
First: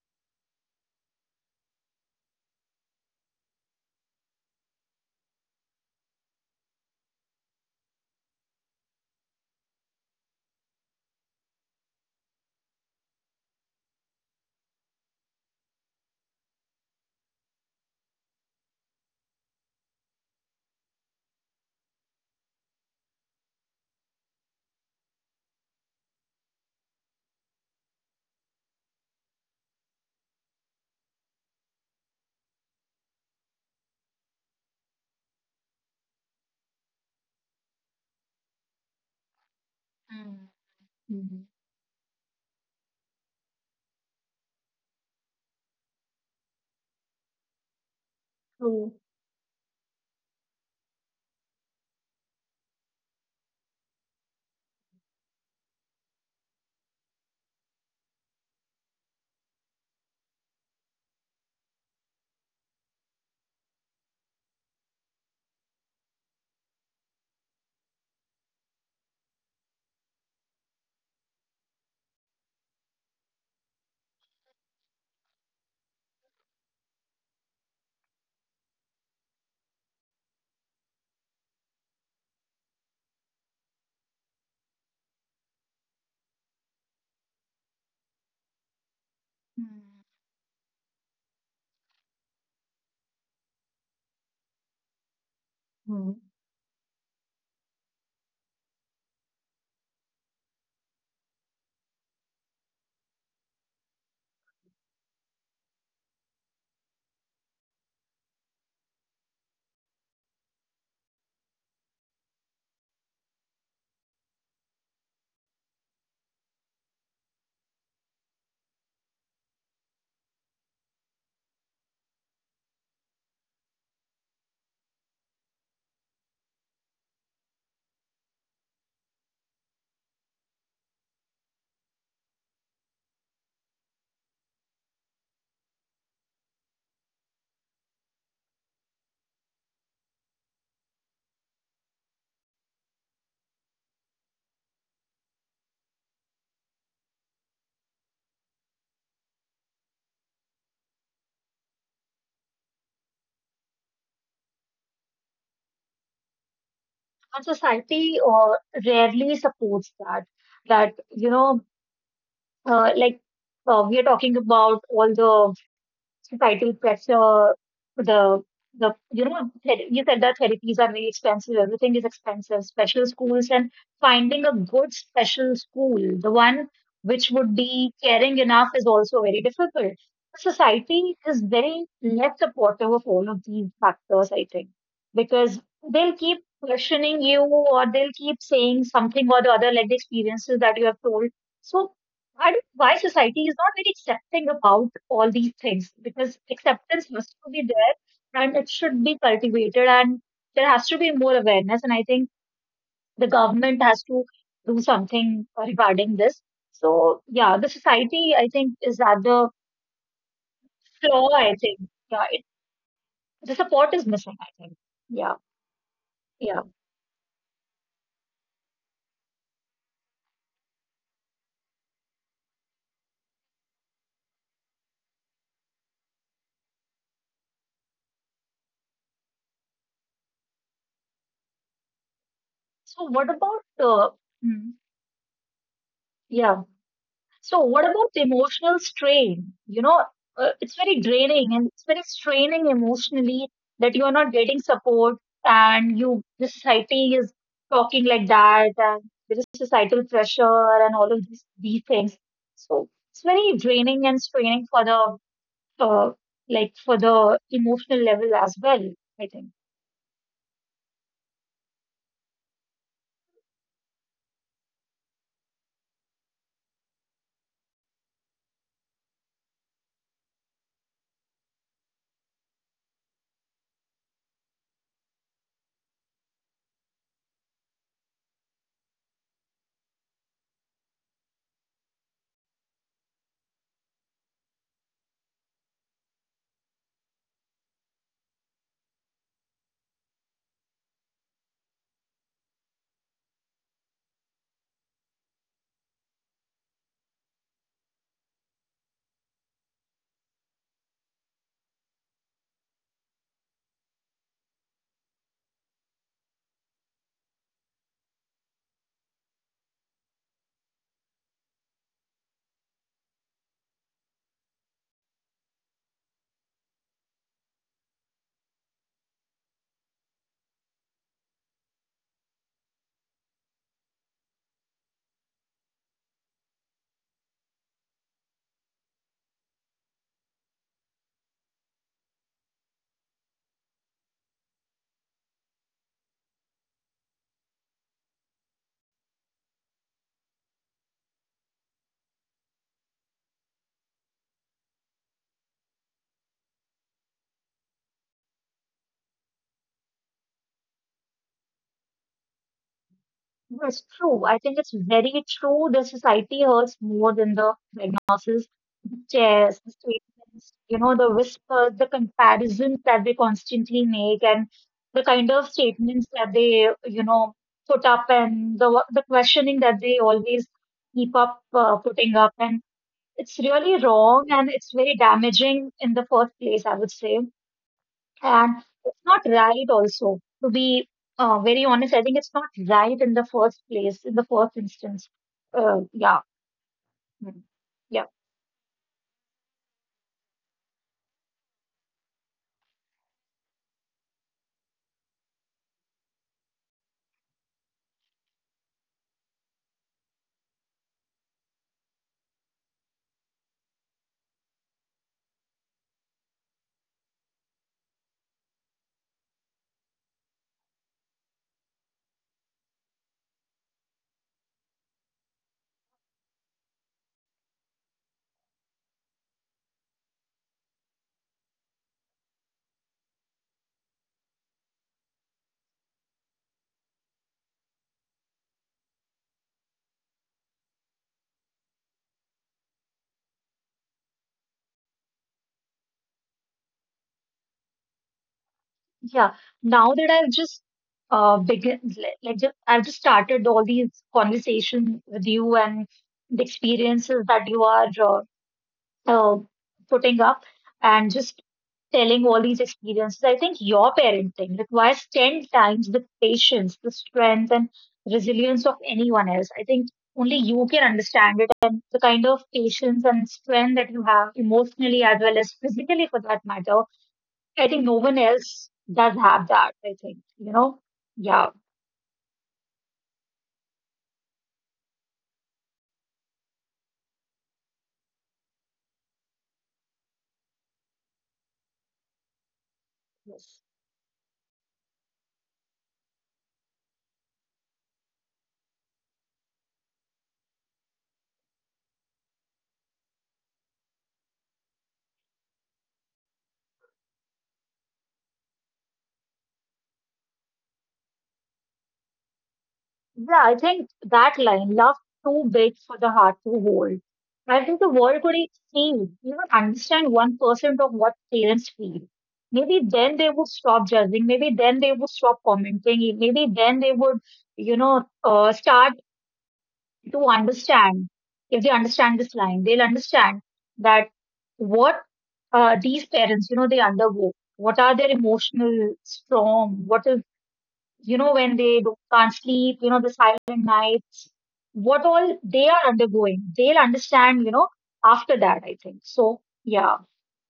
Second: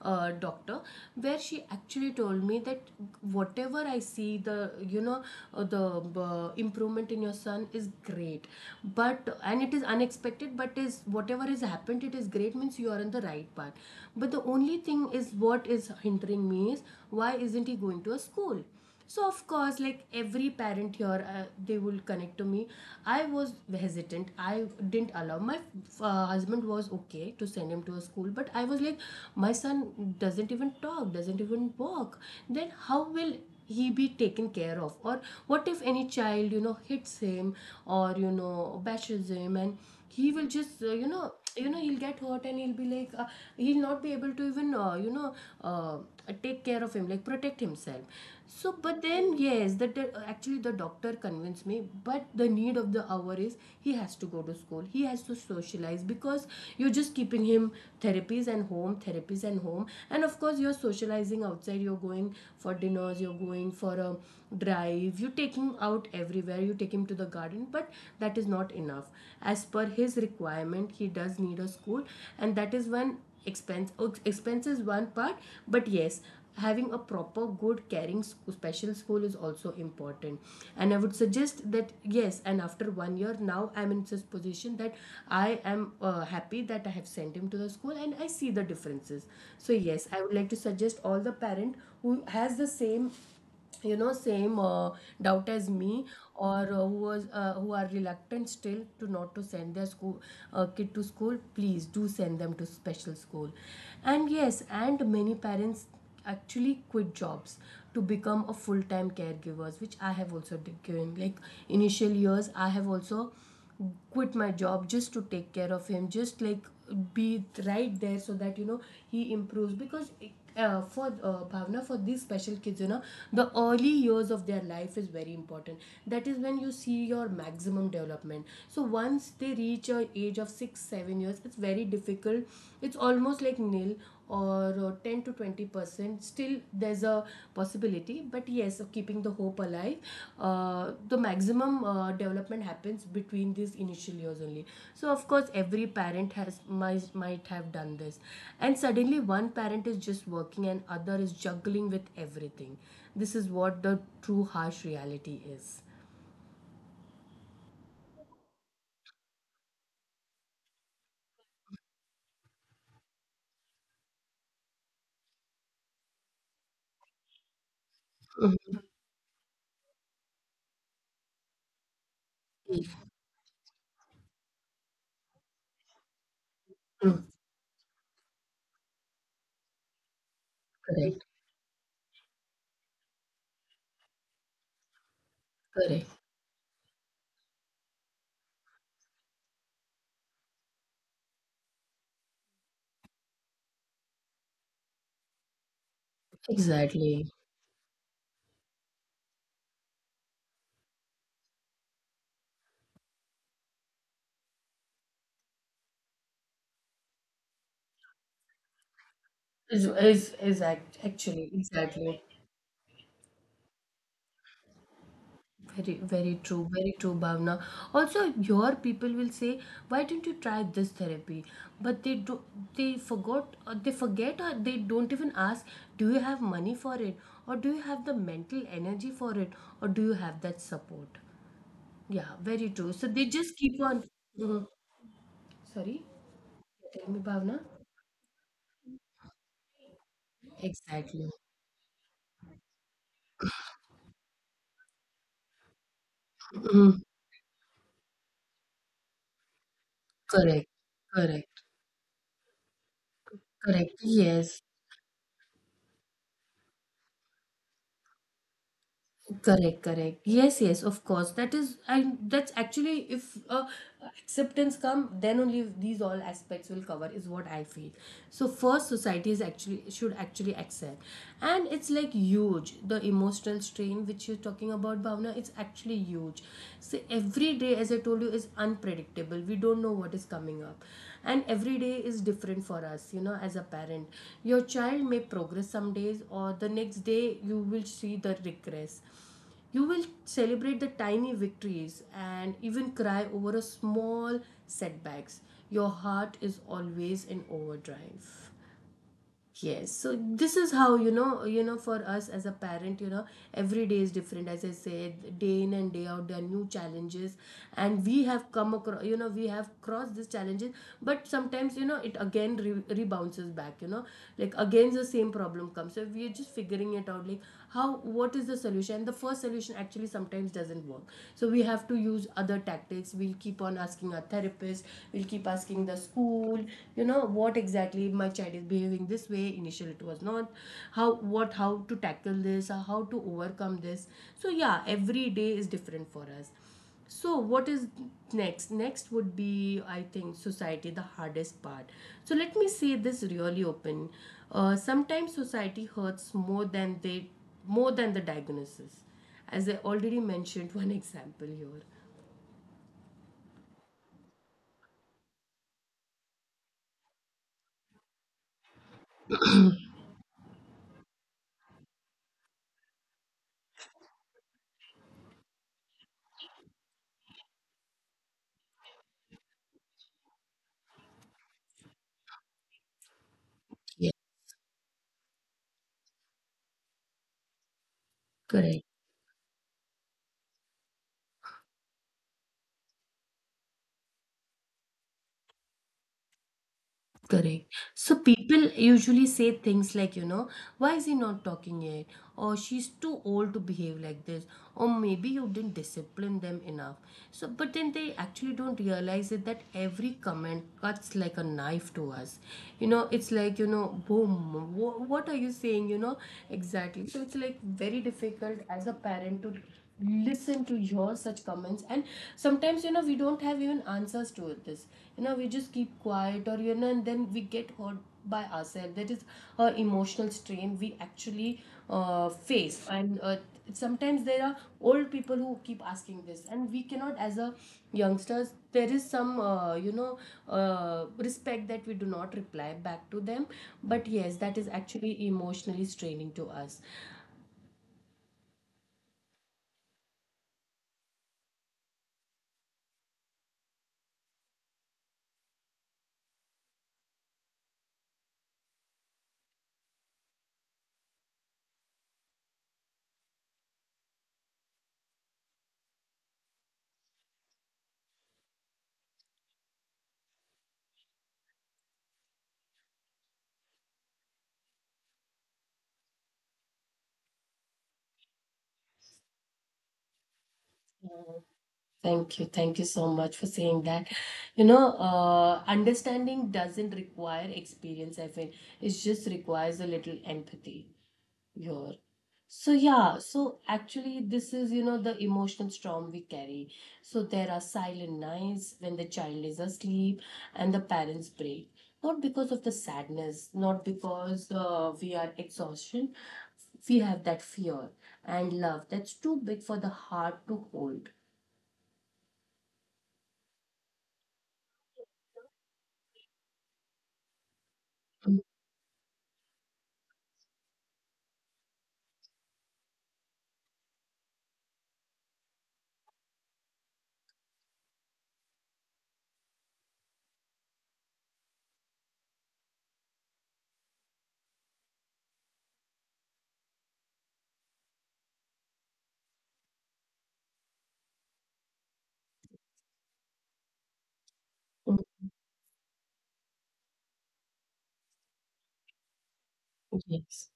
Speaker 1: uh, doctor, where she actually told me that whatever I see, you know the improvement in your son is great, but, and it is unexpected, but is, whatever has happened, it is great, means you are on the right path. But the only thing is, what is hindering me is, why isn't he going to a school? So, of course, like every parent here, they will connect to me. I was hesitant, I didn't allow my husband was okay to send him to a school, but I was like, my son doesn't even talk, doesn't even walk. Then how will he be taken care of? Or what if any child hits him or bashes him, and he will
Speaker 2: Mm,
Speaker 1: just
Speaker 2: mm.
Speaker 1: he'll get hurt, and he'll not be able to even, uh, take care of him, like protect himself. So,
Speaker 2: So
Speaker 1: but then yes, actually the doctor convinced me, but the need of the hour is he has to go to school, he has to socialize, because you're just keeping him therapies and home, therapies and home. And of course, you're socializing outside, you're going for dinners, you're going for a drive, you take him out everywhere, you take him to the garden, but that is not enough. As per his requirement, he does need a school, and that is one expense. Oh, expense is one part, but yes, having a proper, good, caring special school is also important. And I would suggest that, yes, and after one year now I'm in this position that I am happy that I have sent him to the school, and I see the differences. So yes,
Speaker 2: mm.
Speaker 1: I would like to suggest all the parent who has the same you know same doubt as me,
Speaker 2: Hmm.
Speaker 1: or who are reluctant still to not to send their school kid to school. Please do send them to special school. And yes, and many parents actually quit jobs to become a full time caregivers, which I have also given. Like, initial years I have also quit my job just to take care of him, just like be right there so that he improves. Because for Bhavna, for these special kids, you know, the early years of their life is very important. That is when you see your maximum development. So once they reach a age of 6, 7 years, it's very difficult. It's almost like nil, or 10 to 20%, still there's a possibility, but yes, keeping the hope alive. The maximum development happens between these initial years only. So, of course, every parent might have done this, and suddenly one parent is just working and other is juggling with everything. This is what the true harsh reality is.
Speaker 2: And society rarely supports that. That, you know, like we are talking about all the societal pressure, the the you know you said that therapies are very expensive. Everything is expensive. Special schools and finding a good special school, the one
Speaker 1: Mm.
Speaker 2: which would be caring enough, is also very difficult. Society
Speaker 1: Correct,
Speaker 2: is very less supportive of all of these factors, I think, because
Speaker 1: correct.
Speaker 2: they'll keep questioning you or they'll keep saying something or the other, like the experiences that you have told. So I don't know why society is not very accepting about all these things because acceptance
Speaker 1: Exactly.
Speaker 2: has to be there and it should be cultivated and there has to be more awareness and I think the government has to do something regarding this. So yeah, the society I think is at the
Speaker 1: is is is act,
Speaker 2: flaw.
Speaker 1: actually
Speaker 2: I think
Speaker 1: exactly.
Speaker 2: yeah, it, the support is missing. I think yeah,
Speaker 1: Very,
Speaker 2: yeah.
Speaker 1: very true, Bhavna. Also, your people will say, "Why didn't you try this therapy?" But they do, they forgot, or they forget, or they don't even ask, "Do you have money for it, or do you have the mental energy for it, or do you have that support?" Yeah, very true.
Speaker 2: So
Speaker 1: So they
Speaker 2: what
Speaker 1: just
Speaker 2: about
Speaker 1: keep on.
Speaker 2: the
Speaker 1: Mhm.
Speaker 2: mm,
Speaker 1: Sorry,
Speaker 2: yeah?
Speaker 1: tell me, Bhavna.
Speaker 2: So, what about emotional strain? You know, it's very
Speaker 1: Exactly.
Speaker 2: draining and it's very straining emotionally that you are not getting support and you, the
Speaker 1: Mhm.
Speaker 2: society is talking like that and there is societal
Speaker 1: Correct,
Speaker 2: pressure and all of
Speaker 1: correct,
Speaker 2: these things. So, it's very
Speaker 1: correct.
Speaker 2: draining and
Speaker 1: Yes,
Speaker 2: straining for the, uh, like for the emotional level as well, I think.
Speaker 1: correct, correct. Yes, yes, of course. That is, and that's actually, if acceptance come, then only these all aspects will cover, is what I feel. So, first, society is actually should actually accept, and it's like huge. The emotional strain which you're talking about, Bhavna, it's actually huge. So every day, as I told you, is unpredictable. We don't know what is coming up, and every day is different for us, as a parent. Your child may progress some days, or the next day you will see the regress. You will celebrate the tiny victories and even cry over a small setbacks. Your heart is always in overdrive. Yes, so this is how, for us as a parent, every day is different. As I said, day in and day out, there are new challenges, and we have come across, we have crossed these challenges, but sometimes, it again rebounces back, like again the same problem comes. So we are just figuring it out, like how what is the solution. The first solution actually sometimes doesn't work, so we have to use other tactics. We'll keep on asking our therapist, we'll keep asking the school, what exactly my child is behaving this way. Initially it was not how to tackle this or how to overcome this. So yeah, every day is different for us. So what is next? Next would be, I think, society, the hardest part. So let me say this really open. Sometimes society hurts more than the diagnosis, as I already mentioned. One example here.
Speaker 2: That's true. I think it's very true. The society hurts more than the diagnosis, the chairs, the statements, you know, the whispers, the comparisons that they constantly make, and the kind of statements that they, you know, put up, and the questioning that they always keep up putting up, and it's really
Speaker 1: Yeah,
Speaker 2: wrong, and it's very damaging in the first place, I would say. And
Speaker 1: correct.
Speaker 2: it's not right also, to be very honest. I think it's not right in the first place, in the first instance. Uh, yeah, mm,
Speaker 1: Correct.
Speaker 2: yeah,
Speaker 1: So people usually say things like, why is he not talking yet? Or she's too old to behave like this. Or maybe you didn't discipline them enough. So, but then they actually don't realize it that every comment cuts like a knife to us. You know, it's like, boom, what are you saying? You know, exactly. So it's like very difficult as a parent to listen to your such comments, and sometimes we don't have even answers to this. We just keep quiet, or and then we get hurt by ourselves. That is a emotional strain we actually face. And sometimes there are old people who keep asking this, and we cannot, as a youngsters, there is some, respect that we do not reply back to them. But yes, that is actually emotionally straining to us.
Speaker 2: yeah. Now that I've just begun, like I've just started all these conversations with you and the experiences that you are uh, putting up and just telling all these experiences, I think your parenting requires 10 times the patience, the strength, and resilience of anyone else. I think only you can understand it, and the kind of patience and strength that you have emotionally as well as physically for that matter, I think no one else does have that. I think, you know, yeah,
Speaker 1: Thank you. Thank you so much for saying that. You know, understanding doesn't require experience, I think. It just requires a little empathy here. So, yeah, so
Speaker 2: yes.
Speaker 1: actually, this is, the emotional storm we carry. So, there are silent nights when the child is asleep and the parents break. Not because of the sadness, not because we are exhaustion. We have that fear and love that's too big for the heart to hold.
Speaker 2: Yeah, I think that line, love too big for the heart to hold. I think the world could see, even understand 1% of what parents feel. Maybe then they would stop judging. Maybe then they would stop commenting. Maybe then they would, start to understand. If they understand this line, they'll understand that what these parents, you know, they undergo. What are their emotional storm? What is, you know, when they do, can't sleep, you know, the silent nights, what all they are undergoing, they'll understand, you know, after that, I think. So, yeah.
Speaker 1: Yes.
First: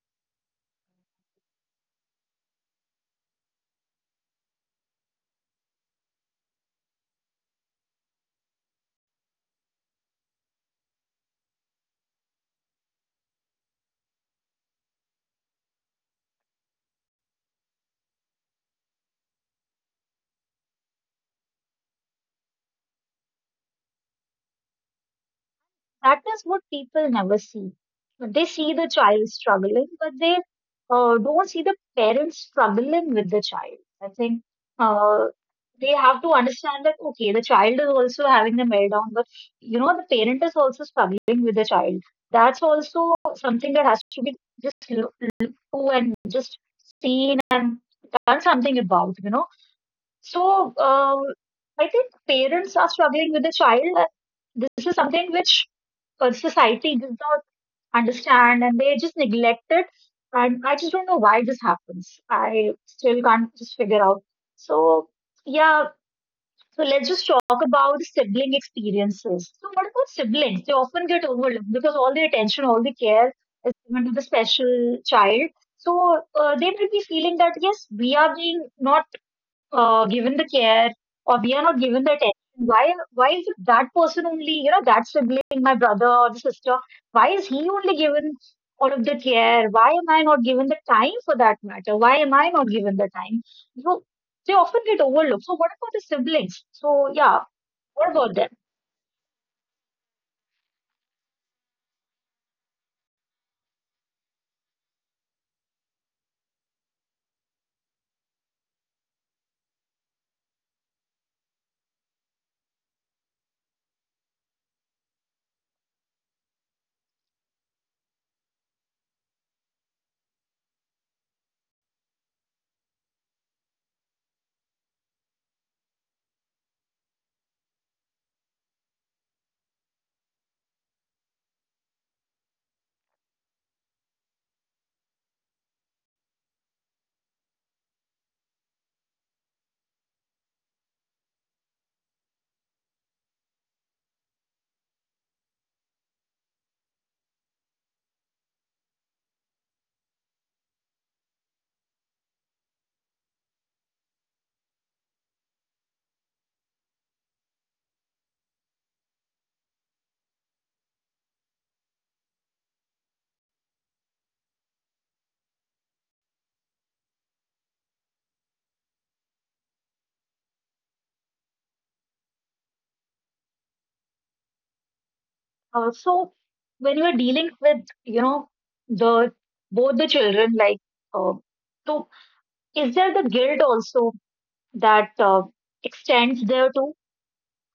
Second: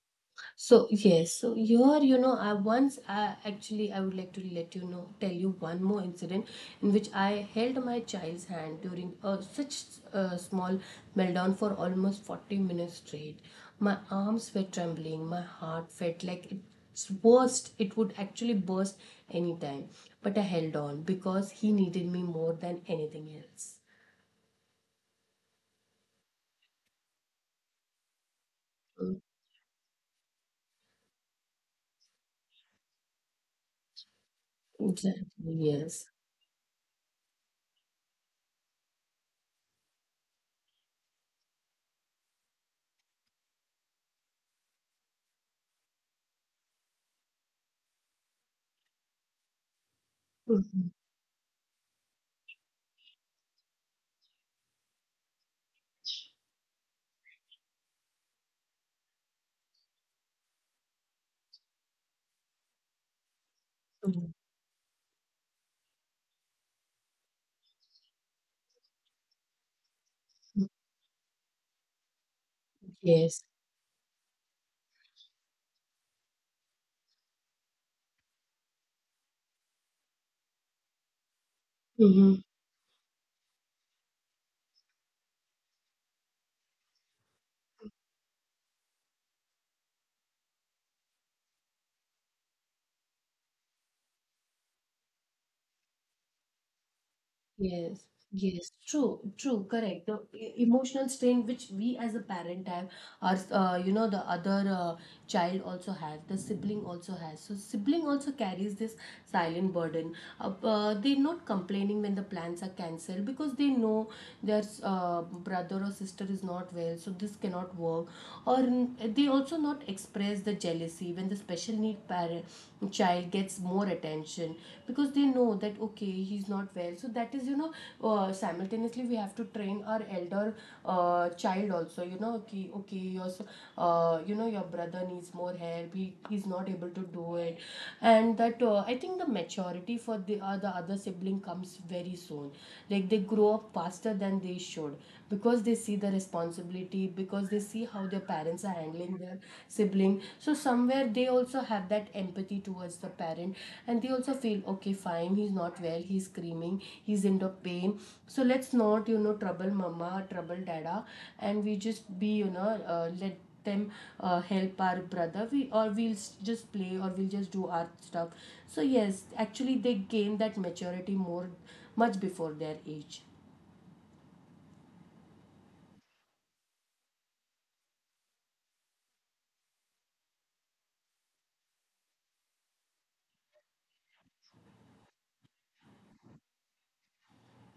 Speaker 1: So yes, so here I actually I would like to let you know tell you one more incident in which I held my child's hand during a such a small meltdown for almost 40 minutes straight. My arms were trembling, my heart felt like it would actually burst anytime. But I held on because he needed me more than anything else.
Speaker 2: That is what people never see. They see the
Speaker 1: Mm.
Speaker 2: child struggling, but they don't see the parents struggling with the child. I think
Speaker 1: Exactly,
Speaker 2: uh, they
Speaker 1: yes.
Speaker 2: have to understand that, okay, the child is also having a meltdown, but you know, the parent is also struggling with the child. That's also something that has to be just looked to and just seen and done something about, you know. So
Speaker 1: Mhm,
Speaker 2: I think parents are struggling with the child. This is something which society does not understand, and they just neglect it. And I just don't know why this happens. I still can't just figure
Speaker 1: mhm,
Speaker 2: out. So, yeah, so let's just talk about sibling experiences. So, what about
Speaker 1: mhm.
Speaker 2: siblings? They often get overlooked because all the attention, all the
Speaker 1: Yes.
Speaker 2: care is given to the special child. So, they may be feeling that, yes, we are being not given the care, or we are not given the attention. Why is it that person only, you know, that sibling, my brother or the sister, why is he only given all of the care? Why am I not given the time, for that matter? Why am I not given the time? So they often get overlooked. So what about the siblings? So yeah,
Speaker 1: Yes,
Speaker 2: what about them?
Speaker 1: yes, true, true, correct. The emotional strain which we as a parent have, or the other child also has, the sibling also has. So sibling also carries this silent burden. They're not complaining when the plans are cancelled because they know their brother or sister is not well, so this cannot work. Or they also not express the jealousy when the special need parent child gets more attention, because they know that okay, he's not well, so that is, simultaneously we have to train our elder child also. You know, okay, okay your s- you know your brother needs more help. He's not able to do it. And that, I think the maturity for the other sibling comes very soon, like they grow up faster than they should, because they see the responsibility, because they see how their parents are handling their sibling. So somewhere they also have that empathy towards the parent, and they also feel okay, fine, he's not well, he's screaming, he's in the pain. So let's not trouble mama, trouble dada, and we just be, let them help our brother. We, or we'll just play, or we'll just do our stuff. So yes, actually they gain that maturity more, much before their age.
Speaker 2: So when you are dealing with, you know, the both the children, like, uh, so is there the guilt also that extends there too?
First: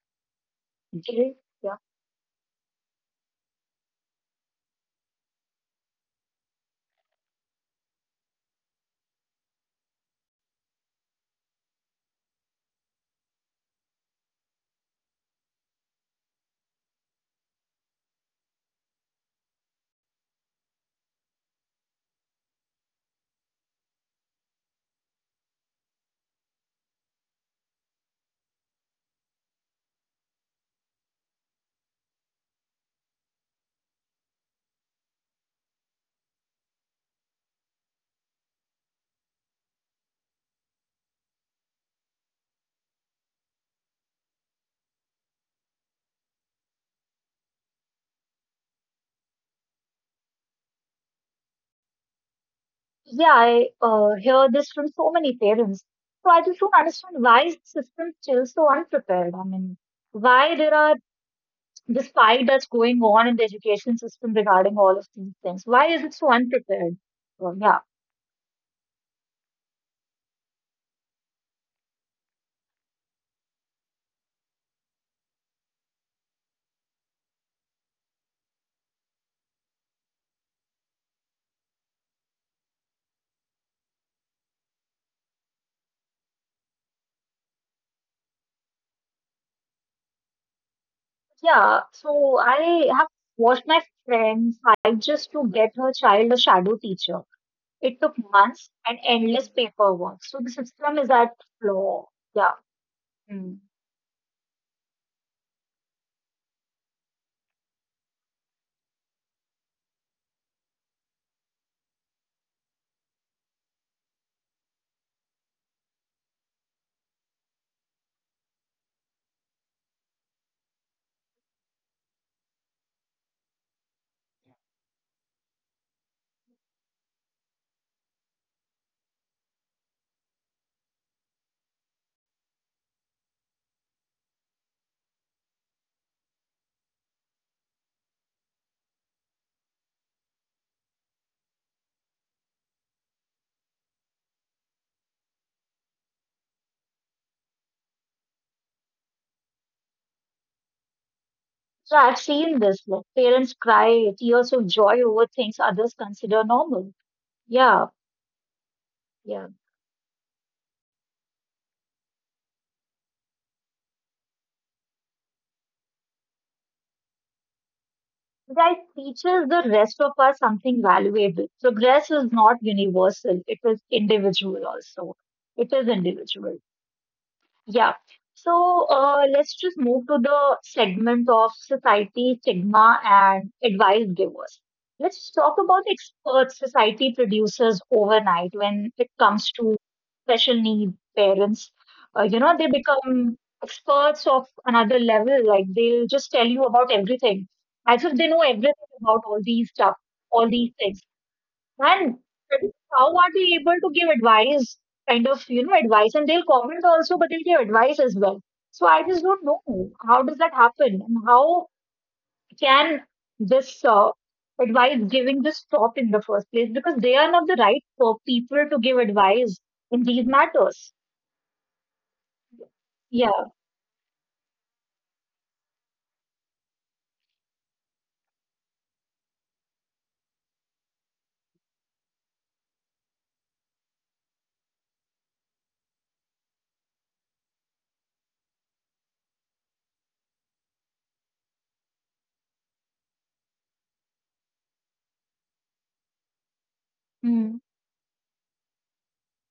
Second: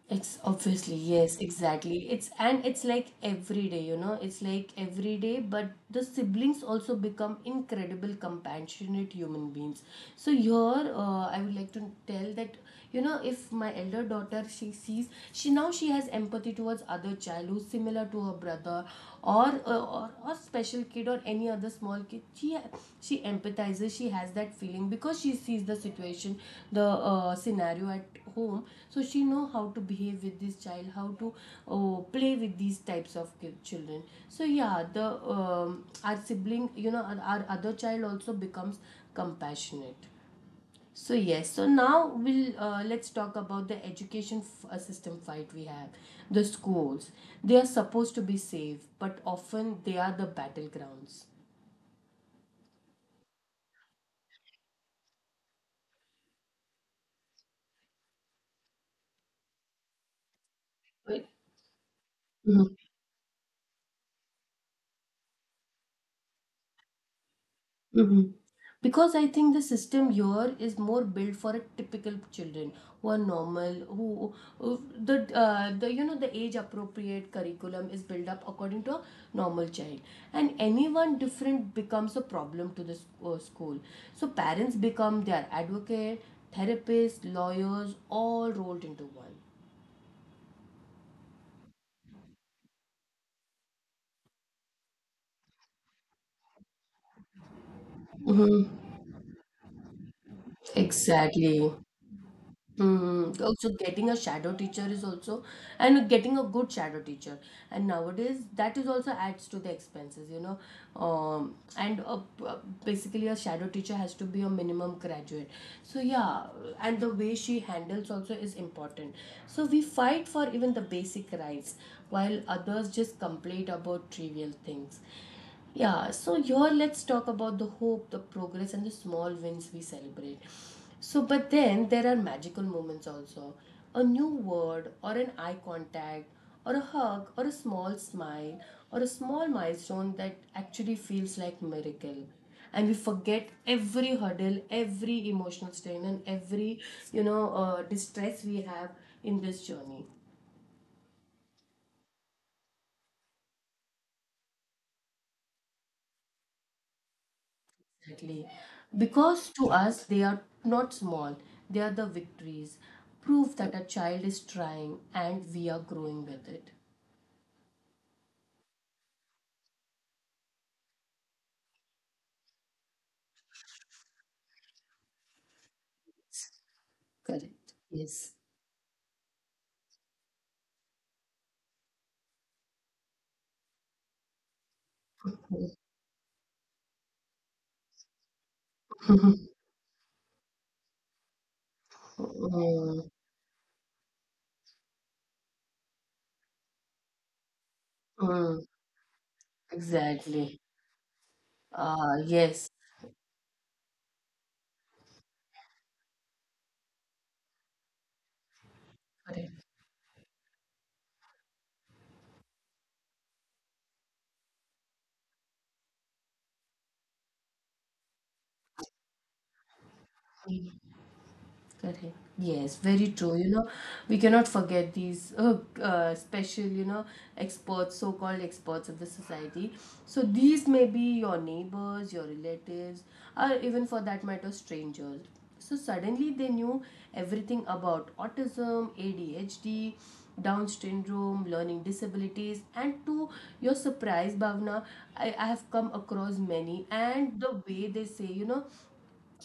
Speaker 1: It's obviously,
Speaker 2: Great.
Speaker 1: yes,
Speaker 2: Yeah.
Speaker 1: exactly. It's and it's like every day, it's like every day, but the siblings also become incredible, compassionate human beings. So, here, I would like to tell that, if my elder daughter, she sees, she now she has empathy towards other child who's similar to her brother, or or special kid or any other small kid. She empathizes, she has that feeling because she sees the situation, the scenario at home. So she know how to behave with this child, how to play with these types of children. So yeah, the our sibling, our other child also becomes compassionate. So yes, so now we'll let's talk about the education system fight we have. The schools, they are supposed to be safe, but often they are the battlegrounds.
Speaker 2: Yeah, I hear this from so many parents. So I just don't understand, why is the system still so unprepared? I mean, why there are
Speaker 1: Right.
Speaker 2: this fight that's going on in the education system regarding all of these things? Why is it so unprepared? Well, yeah.
Speaker 1: Mhm. Because I think the system here is more built for a typical children who are normal, who the the age appropriate curriculum is built up according to a normal child, and anyone different becomes a problem to the school. So parents become their advocate, therapists, lawyers, all rolled into one.
Speaker 2: Yeah. So I have watched my friend fight just to get her child a shadow teacher. It took
Speaker 1: Mhm.
Speaker 2: months and endless paperwork. So the system is at
Speaker 1: Exactly.
Speaker 2: flaw. Yeah.
Speaker 1: Hmm.
Speaker 2: Hmm.
Speaker 1: Also getting a shadow teacher is also, and getting a good shadow teacher, and nowadays that is also adds to the expenses, um and uh b- uh, basically a shadow teacher has to be a minimum graduate. So yeah, and the way she handles also is important. So we fight for even the basic rights, while others just complain about trivial things. Yeah, so here let's talk about the hope, the progress, and the small wins we celebrate. So, but then there are magical moments also. A new word, or an eye contact, or a hug, or a small smile, or a small milestone that actually feels like miracle. And we forget every hurdle, every emotional strain, and every distress we have in this journey.
Speaker 2: So I've seen this, like parents cry tears of joy over things others consider normal. Yeah,
Speaker 1: Exactly.
Speaker 2: yeah.
Speaker 1: Because to us, they are not small, they are the victories, proof that a child is trying and we are growing with it.
Speaker 2: That teaches the rest of us something valuable. Progress is not universal, it is individual also. It is individual.
Speaker 1: Correct.
Speaker 2: Yeah.
Speaker 1: Yes.
Speaker 2: So let's just move to the segment of society, stigma, and advice givers. Let's talk about experts society produces overnight when it comes to special need parents. You know, they
Speaker 1: Mm,
Speaker 2: become experts of another level. Like they'll just tell you about everything, as if they know
Speaker 1: mm,
Speaker 2: everything about all these stuff, all
Speaker 1: exactly.
Speaker 2: these things. And
Speaker 1: Yes,
Speaker 2: how are they able to give advice, kind of, you know, advice? And they'll comment also, but they'll give advice as well. So I just don't know
Speaker 1: correct.
Speaker 2: how does that happen, and how can this advice giving this stop in the first place, because they are not the right for people to give advice in these matters.
Speaker 1: Correct. Yes, very true.
Speaker 2: Yeah.
Speaker 1: You know, we cannot forget these special, experts, so called experts of the society. So these may be your neighbors, your relatives, or even for that matter, strangers. So suddenly they knew everything about autism, ADHD, Down syndrome, learning disabilities, and to your surprise, Bhavna, I have come across many. And the
Speaker 2: Mm,
Speaker 1: way they say, you know,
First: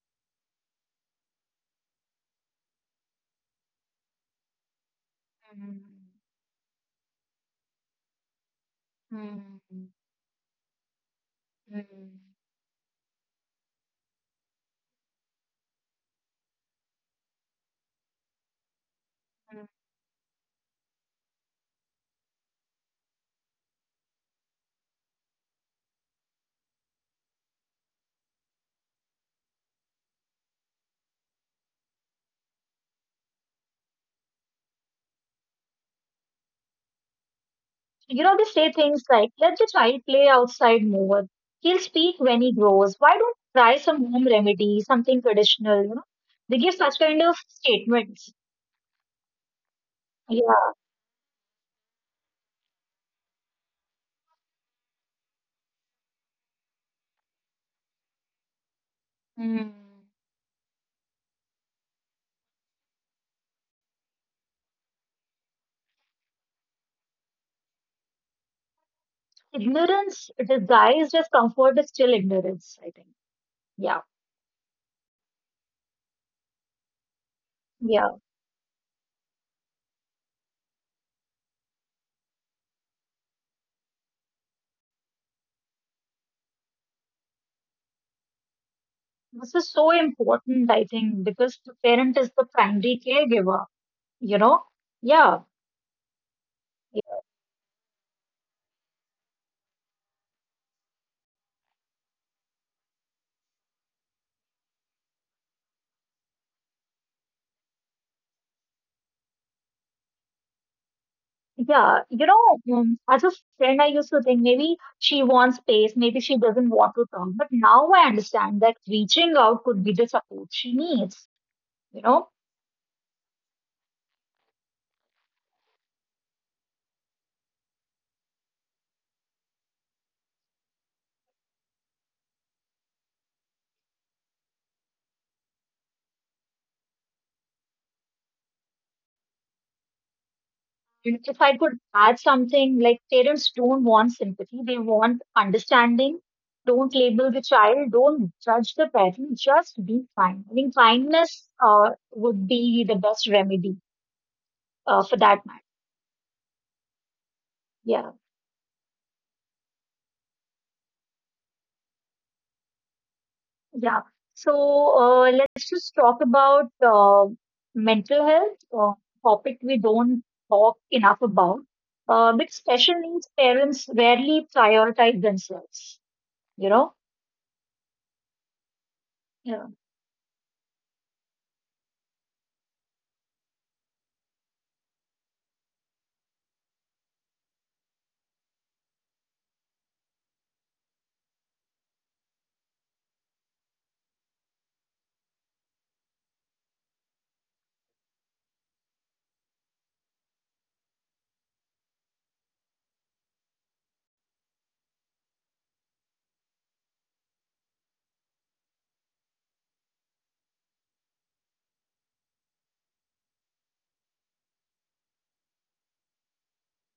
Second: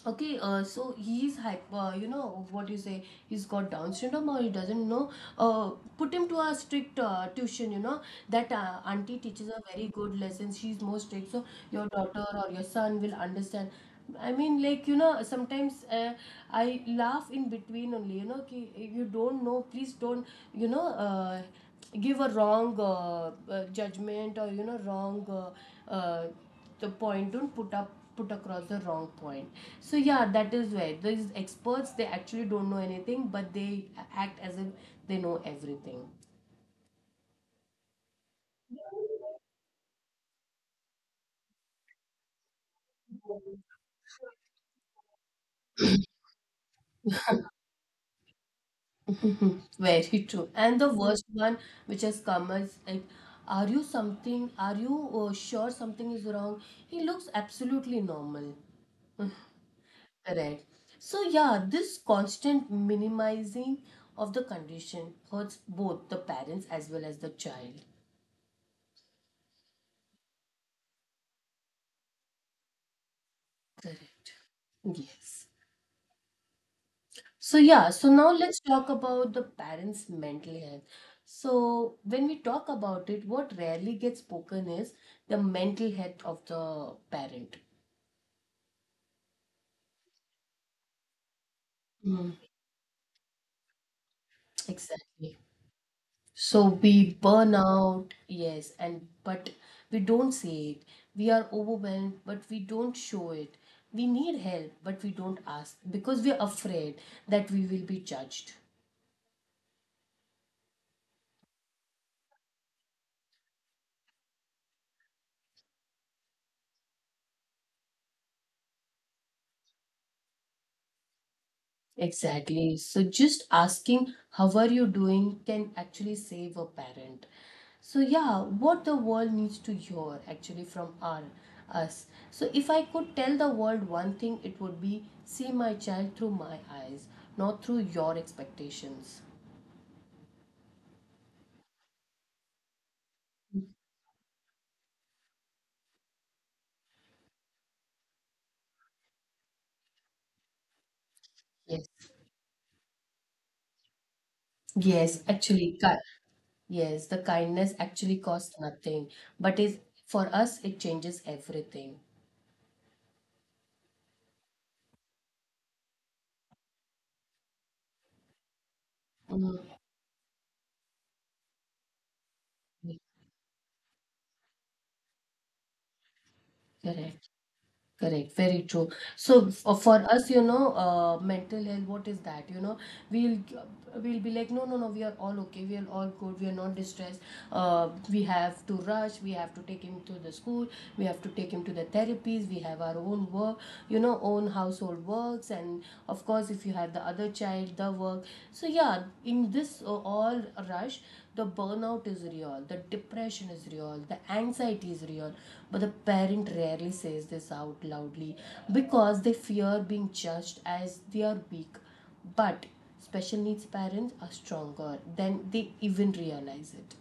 Speaker 1: okay, so he's hyper, you know, what do you say, he's got Down syndrome or he doesn't know. Uh,
Speaker 2: mm,
Speaker 1: Put him to a strict tuition, you know, that auntie teaches a very
Speaker 2: mm,
Speaker 1: good lesson, she's more strict, so your daughter
Speaker 2: mm,
Speaker 1: or your son will understand. I mean, like, you know, sometimes I laugh in between only, you know, ki, you don't know,
Speaker 2: mm.
Speaker 1: please don't, you know, uh, give a wrong judgment, or, you know, wrong. Uh, uh, the point, don't put up put across the wrong point. So yeah, that is where these experts, they actually don't know anything, but they act as if they know everything.
Speaker 2: You know, they say things like, let the child play outside more. He'll speak when he grows. Why don't you try some home remedy, something traditional, you know? They give such kind of statements.
Speaker 1: Very true, and
Speaker 2: Yeah.
Speaker 1: the worst one which has come is like, are you something, are you sure something is wrong? He looks absolutely normal.
Speaker 2: Hmm.
Speaker 1: Correct. So yeah, this constant minimizing of the condition hurts both the parents as well as the child.
Speaker 2: Ignorance disguised as comfort is still ignorance, I think. Yeah.
Speaker 1: Correct. Yes. So yeah, so
Speaker 2: Yeah.
Speaker 1: now let's talk about the parents' mental health. So when we talk about it, what rarely gets spoken is the mental health of the parent.
Speaker 2: This is so important, I think, because the parent
Speaker 1: Mm,
Speaker 2: is the primary caregiver, you know?
Speaker 1: exactly.
Speaker 2: Yeah.
Speaker 1: So we burn out, yes, and but we don't say it. We are overwhelmed, but we don't show it. We need help, but we don't ask because we're afraid that we will be judged.
Speaker 2: Yeah, you know, as a friend, I used to think maybe she wants space, maybe she doesn't want to talk. But now I understand that reaching out could be the support she needs, you know.
Speaker 1: Exactly. So just asking how are you doing can actually save a parent. So yeah, what the world needs to hear actually from our us. So if I could tell the world one thing, it would be see my child through my eyes, not through your expectations.
Speaker 2: And if I could add something, like parents don't want sympathy, they want understanding. Don't label the child, don't judge the parent, just be kind. I think kindness
Speaker 1: Yes.
Speaker 2: would be the best remedy
Speaker 1: Yes,
Speaker 2: for that matter.
Speaker 1: actually, yes, the kindness actually
Speaker 2: Yeah.
Speaker 1: costs nothing, but is, for us it changes everything.
Speaker 2: Yeah. So let's just talk about mental health, topic
Speaker 1: Mm,
Speaker 2: we don't talk enough about. But special needs parents rarely prioritize themselves. You know.
Speaker 1: correct. Correct, very true. So
Speaker 2: Yeah.
Speaker 1: for us, you know, mental health, what is that? You know, we'll we'll be like, no, no, no, we are all okay, we are all good, we are not distressed. We have to rush, we have to take him to the school, we have to take him to the therapies, we have our own work, you know, own household works, and of course, if you have the other child, the work. So yeah, in this all rush, the burnout is real, the depression is real, the anxiety is real, but the parent rarely says this out loudly because they fear being judged as they are weak. But special needs parents are stronger than they even realize it.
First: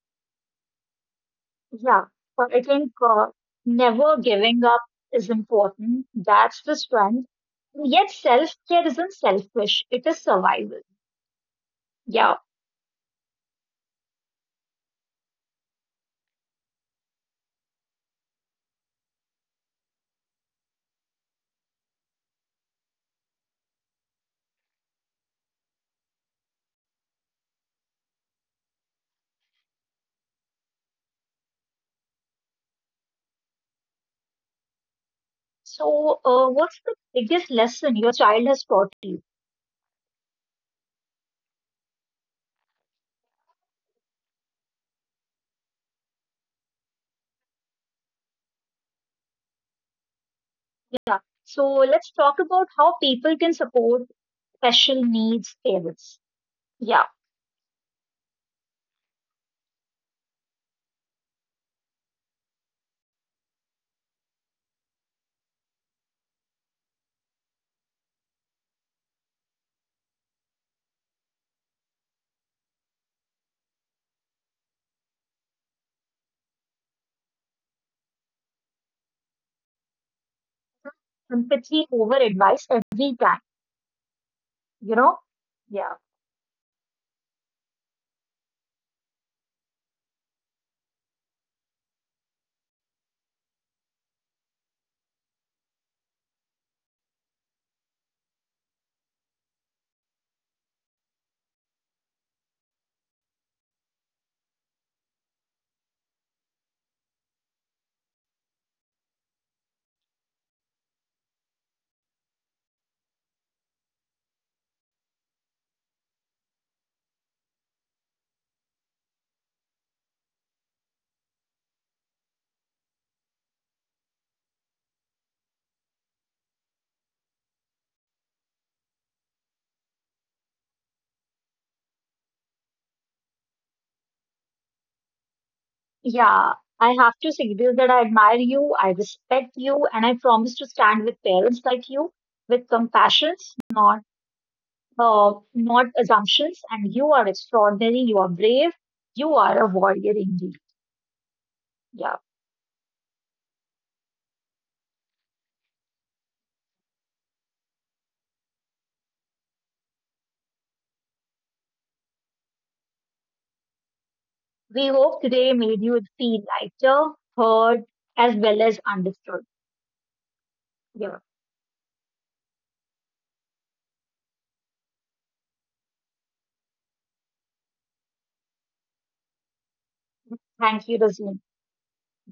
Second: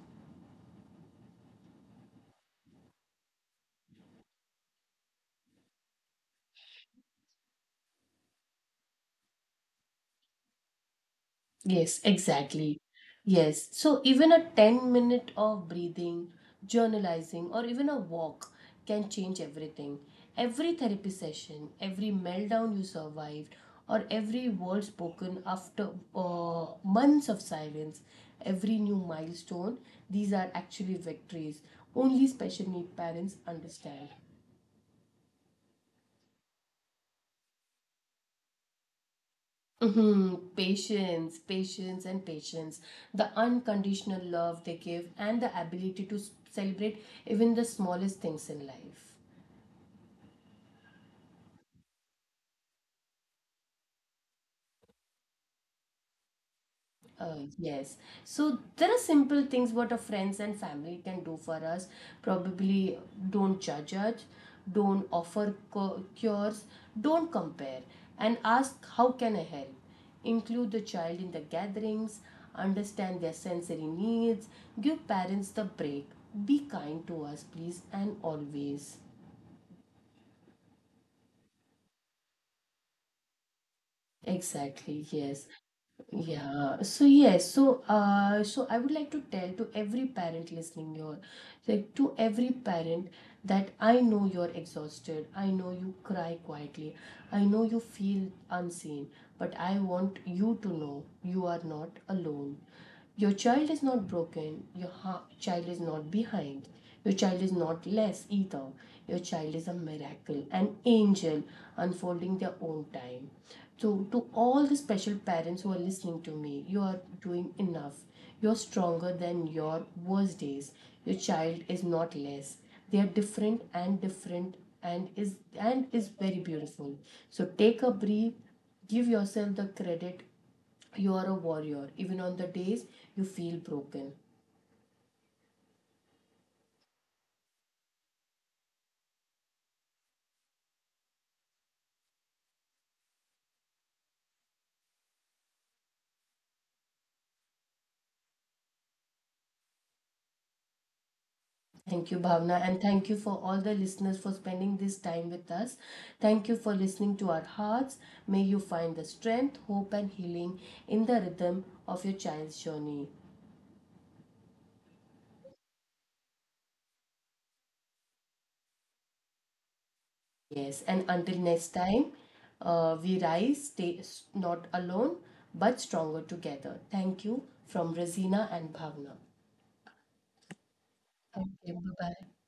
Speaker 2: Yeah. But I think never giving up is important. That's the strength. Yet self care isn't selfish. It is survival.
Speaker 1: Yes,
Speaker 2: Yeah.
Speaker 1: exactly. Yes. So even a 10 minute of breathing, journalizing, or even a walk can change everything. Every therapy session, every meltdown you survived, or every word spoken after months of silence, every new milestone, these are actually victories. Only special need parents understand.
Speaker 2: So what's the biggest lesson your child has taught you?
Speaker 1: Mhm. Patience, patience, and patience. The unconditional love they give and the ability to celebrate even the smallest things in life.
Speaker 2: Yeah. So let's talk about how people can support special needs parents. Yeah.
Speaker 1: Yes. So there are simple things what our friends and family can do for us. Probably don't judge us, don't offer cures, don't compare, and ask how can I help. Include the child in the gatherings, understand their sensory needs, give parents the break. Be kind to us, please, and always.
Speaker 2: Empathy over advice every time, you
Speaker 1: Exactly,
Speaker 2: know?
Speaker 1: yes.
Speaker 2: Yeah.
Speaker 1: Yeah, so yes, so so I would like to tell to every parent listening here, like to every parent, that I know you're exhausted, I know you cry quietly, I know you feel unseen, but I want you to know you are not alone. Your child is not broken. Your child is not behind. Your child is not less either. Your child is a miracle, an angel unfolding their own time. So, to all the special parents who are listening to me, you are doing enough. You're stronger than your worst days. Your child is not less. They are different, and is very beautiful. So take a breath, give yourself the credit, you are a warrior, even on the days you feel broken.
Speaker 2: Yeah. I have to say this, that I admire you, I respect you, and I promise to stand with parents like you with compassions, not not assumptions. And you are extraordinary, you are brave, you are a warrior indeed.
Speaker 1: Thank you,
Speaker 2: Yeah.
Speaker 1: Bhavna, and thank you for all the listeners for spending this time with us. Thank you for listening to our hearts. May you find the strength, hope, and healing in the rhythm of your child's journey.
Speaker 2: We hope today made you feel lighter, heard, as well as understood.
Speaker 1: Yes, and
Speaker 2: Yeah.
Speaker 1: until next time, we rise, stay not alone, but stronger together. Thank you from Razina and Bhavna.
Speaker 2: Thank you, Rosina.
Speaker 1: Okay, bye bye.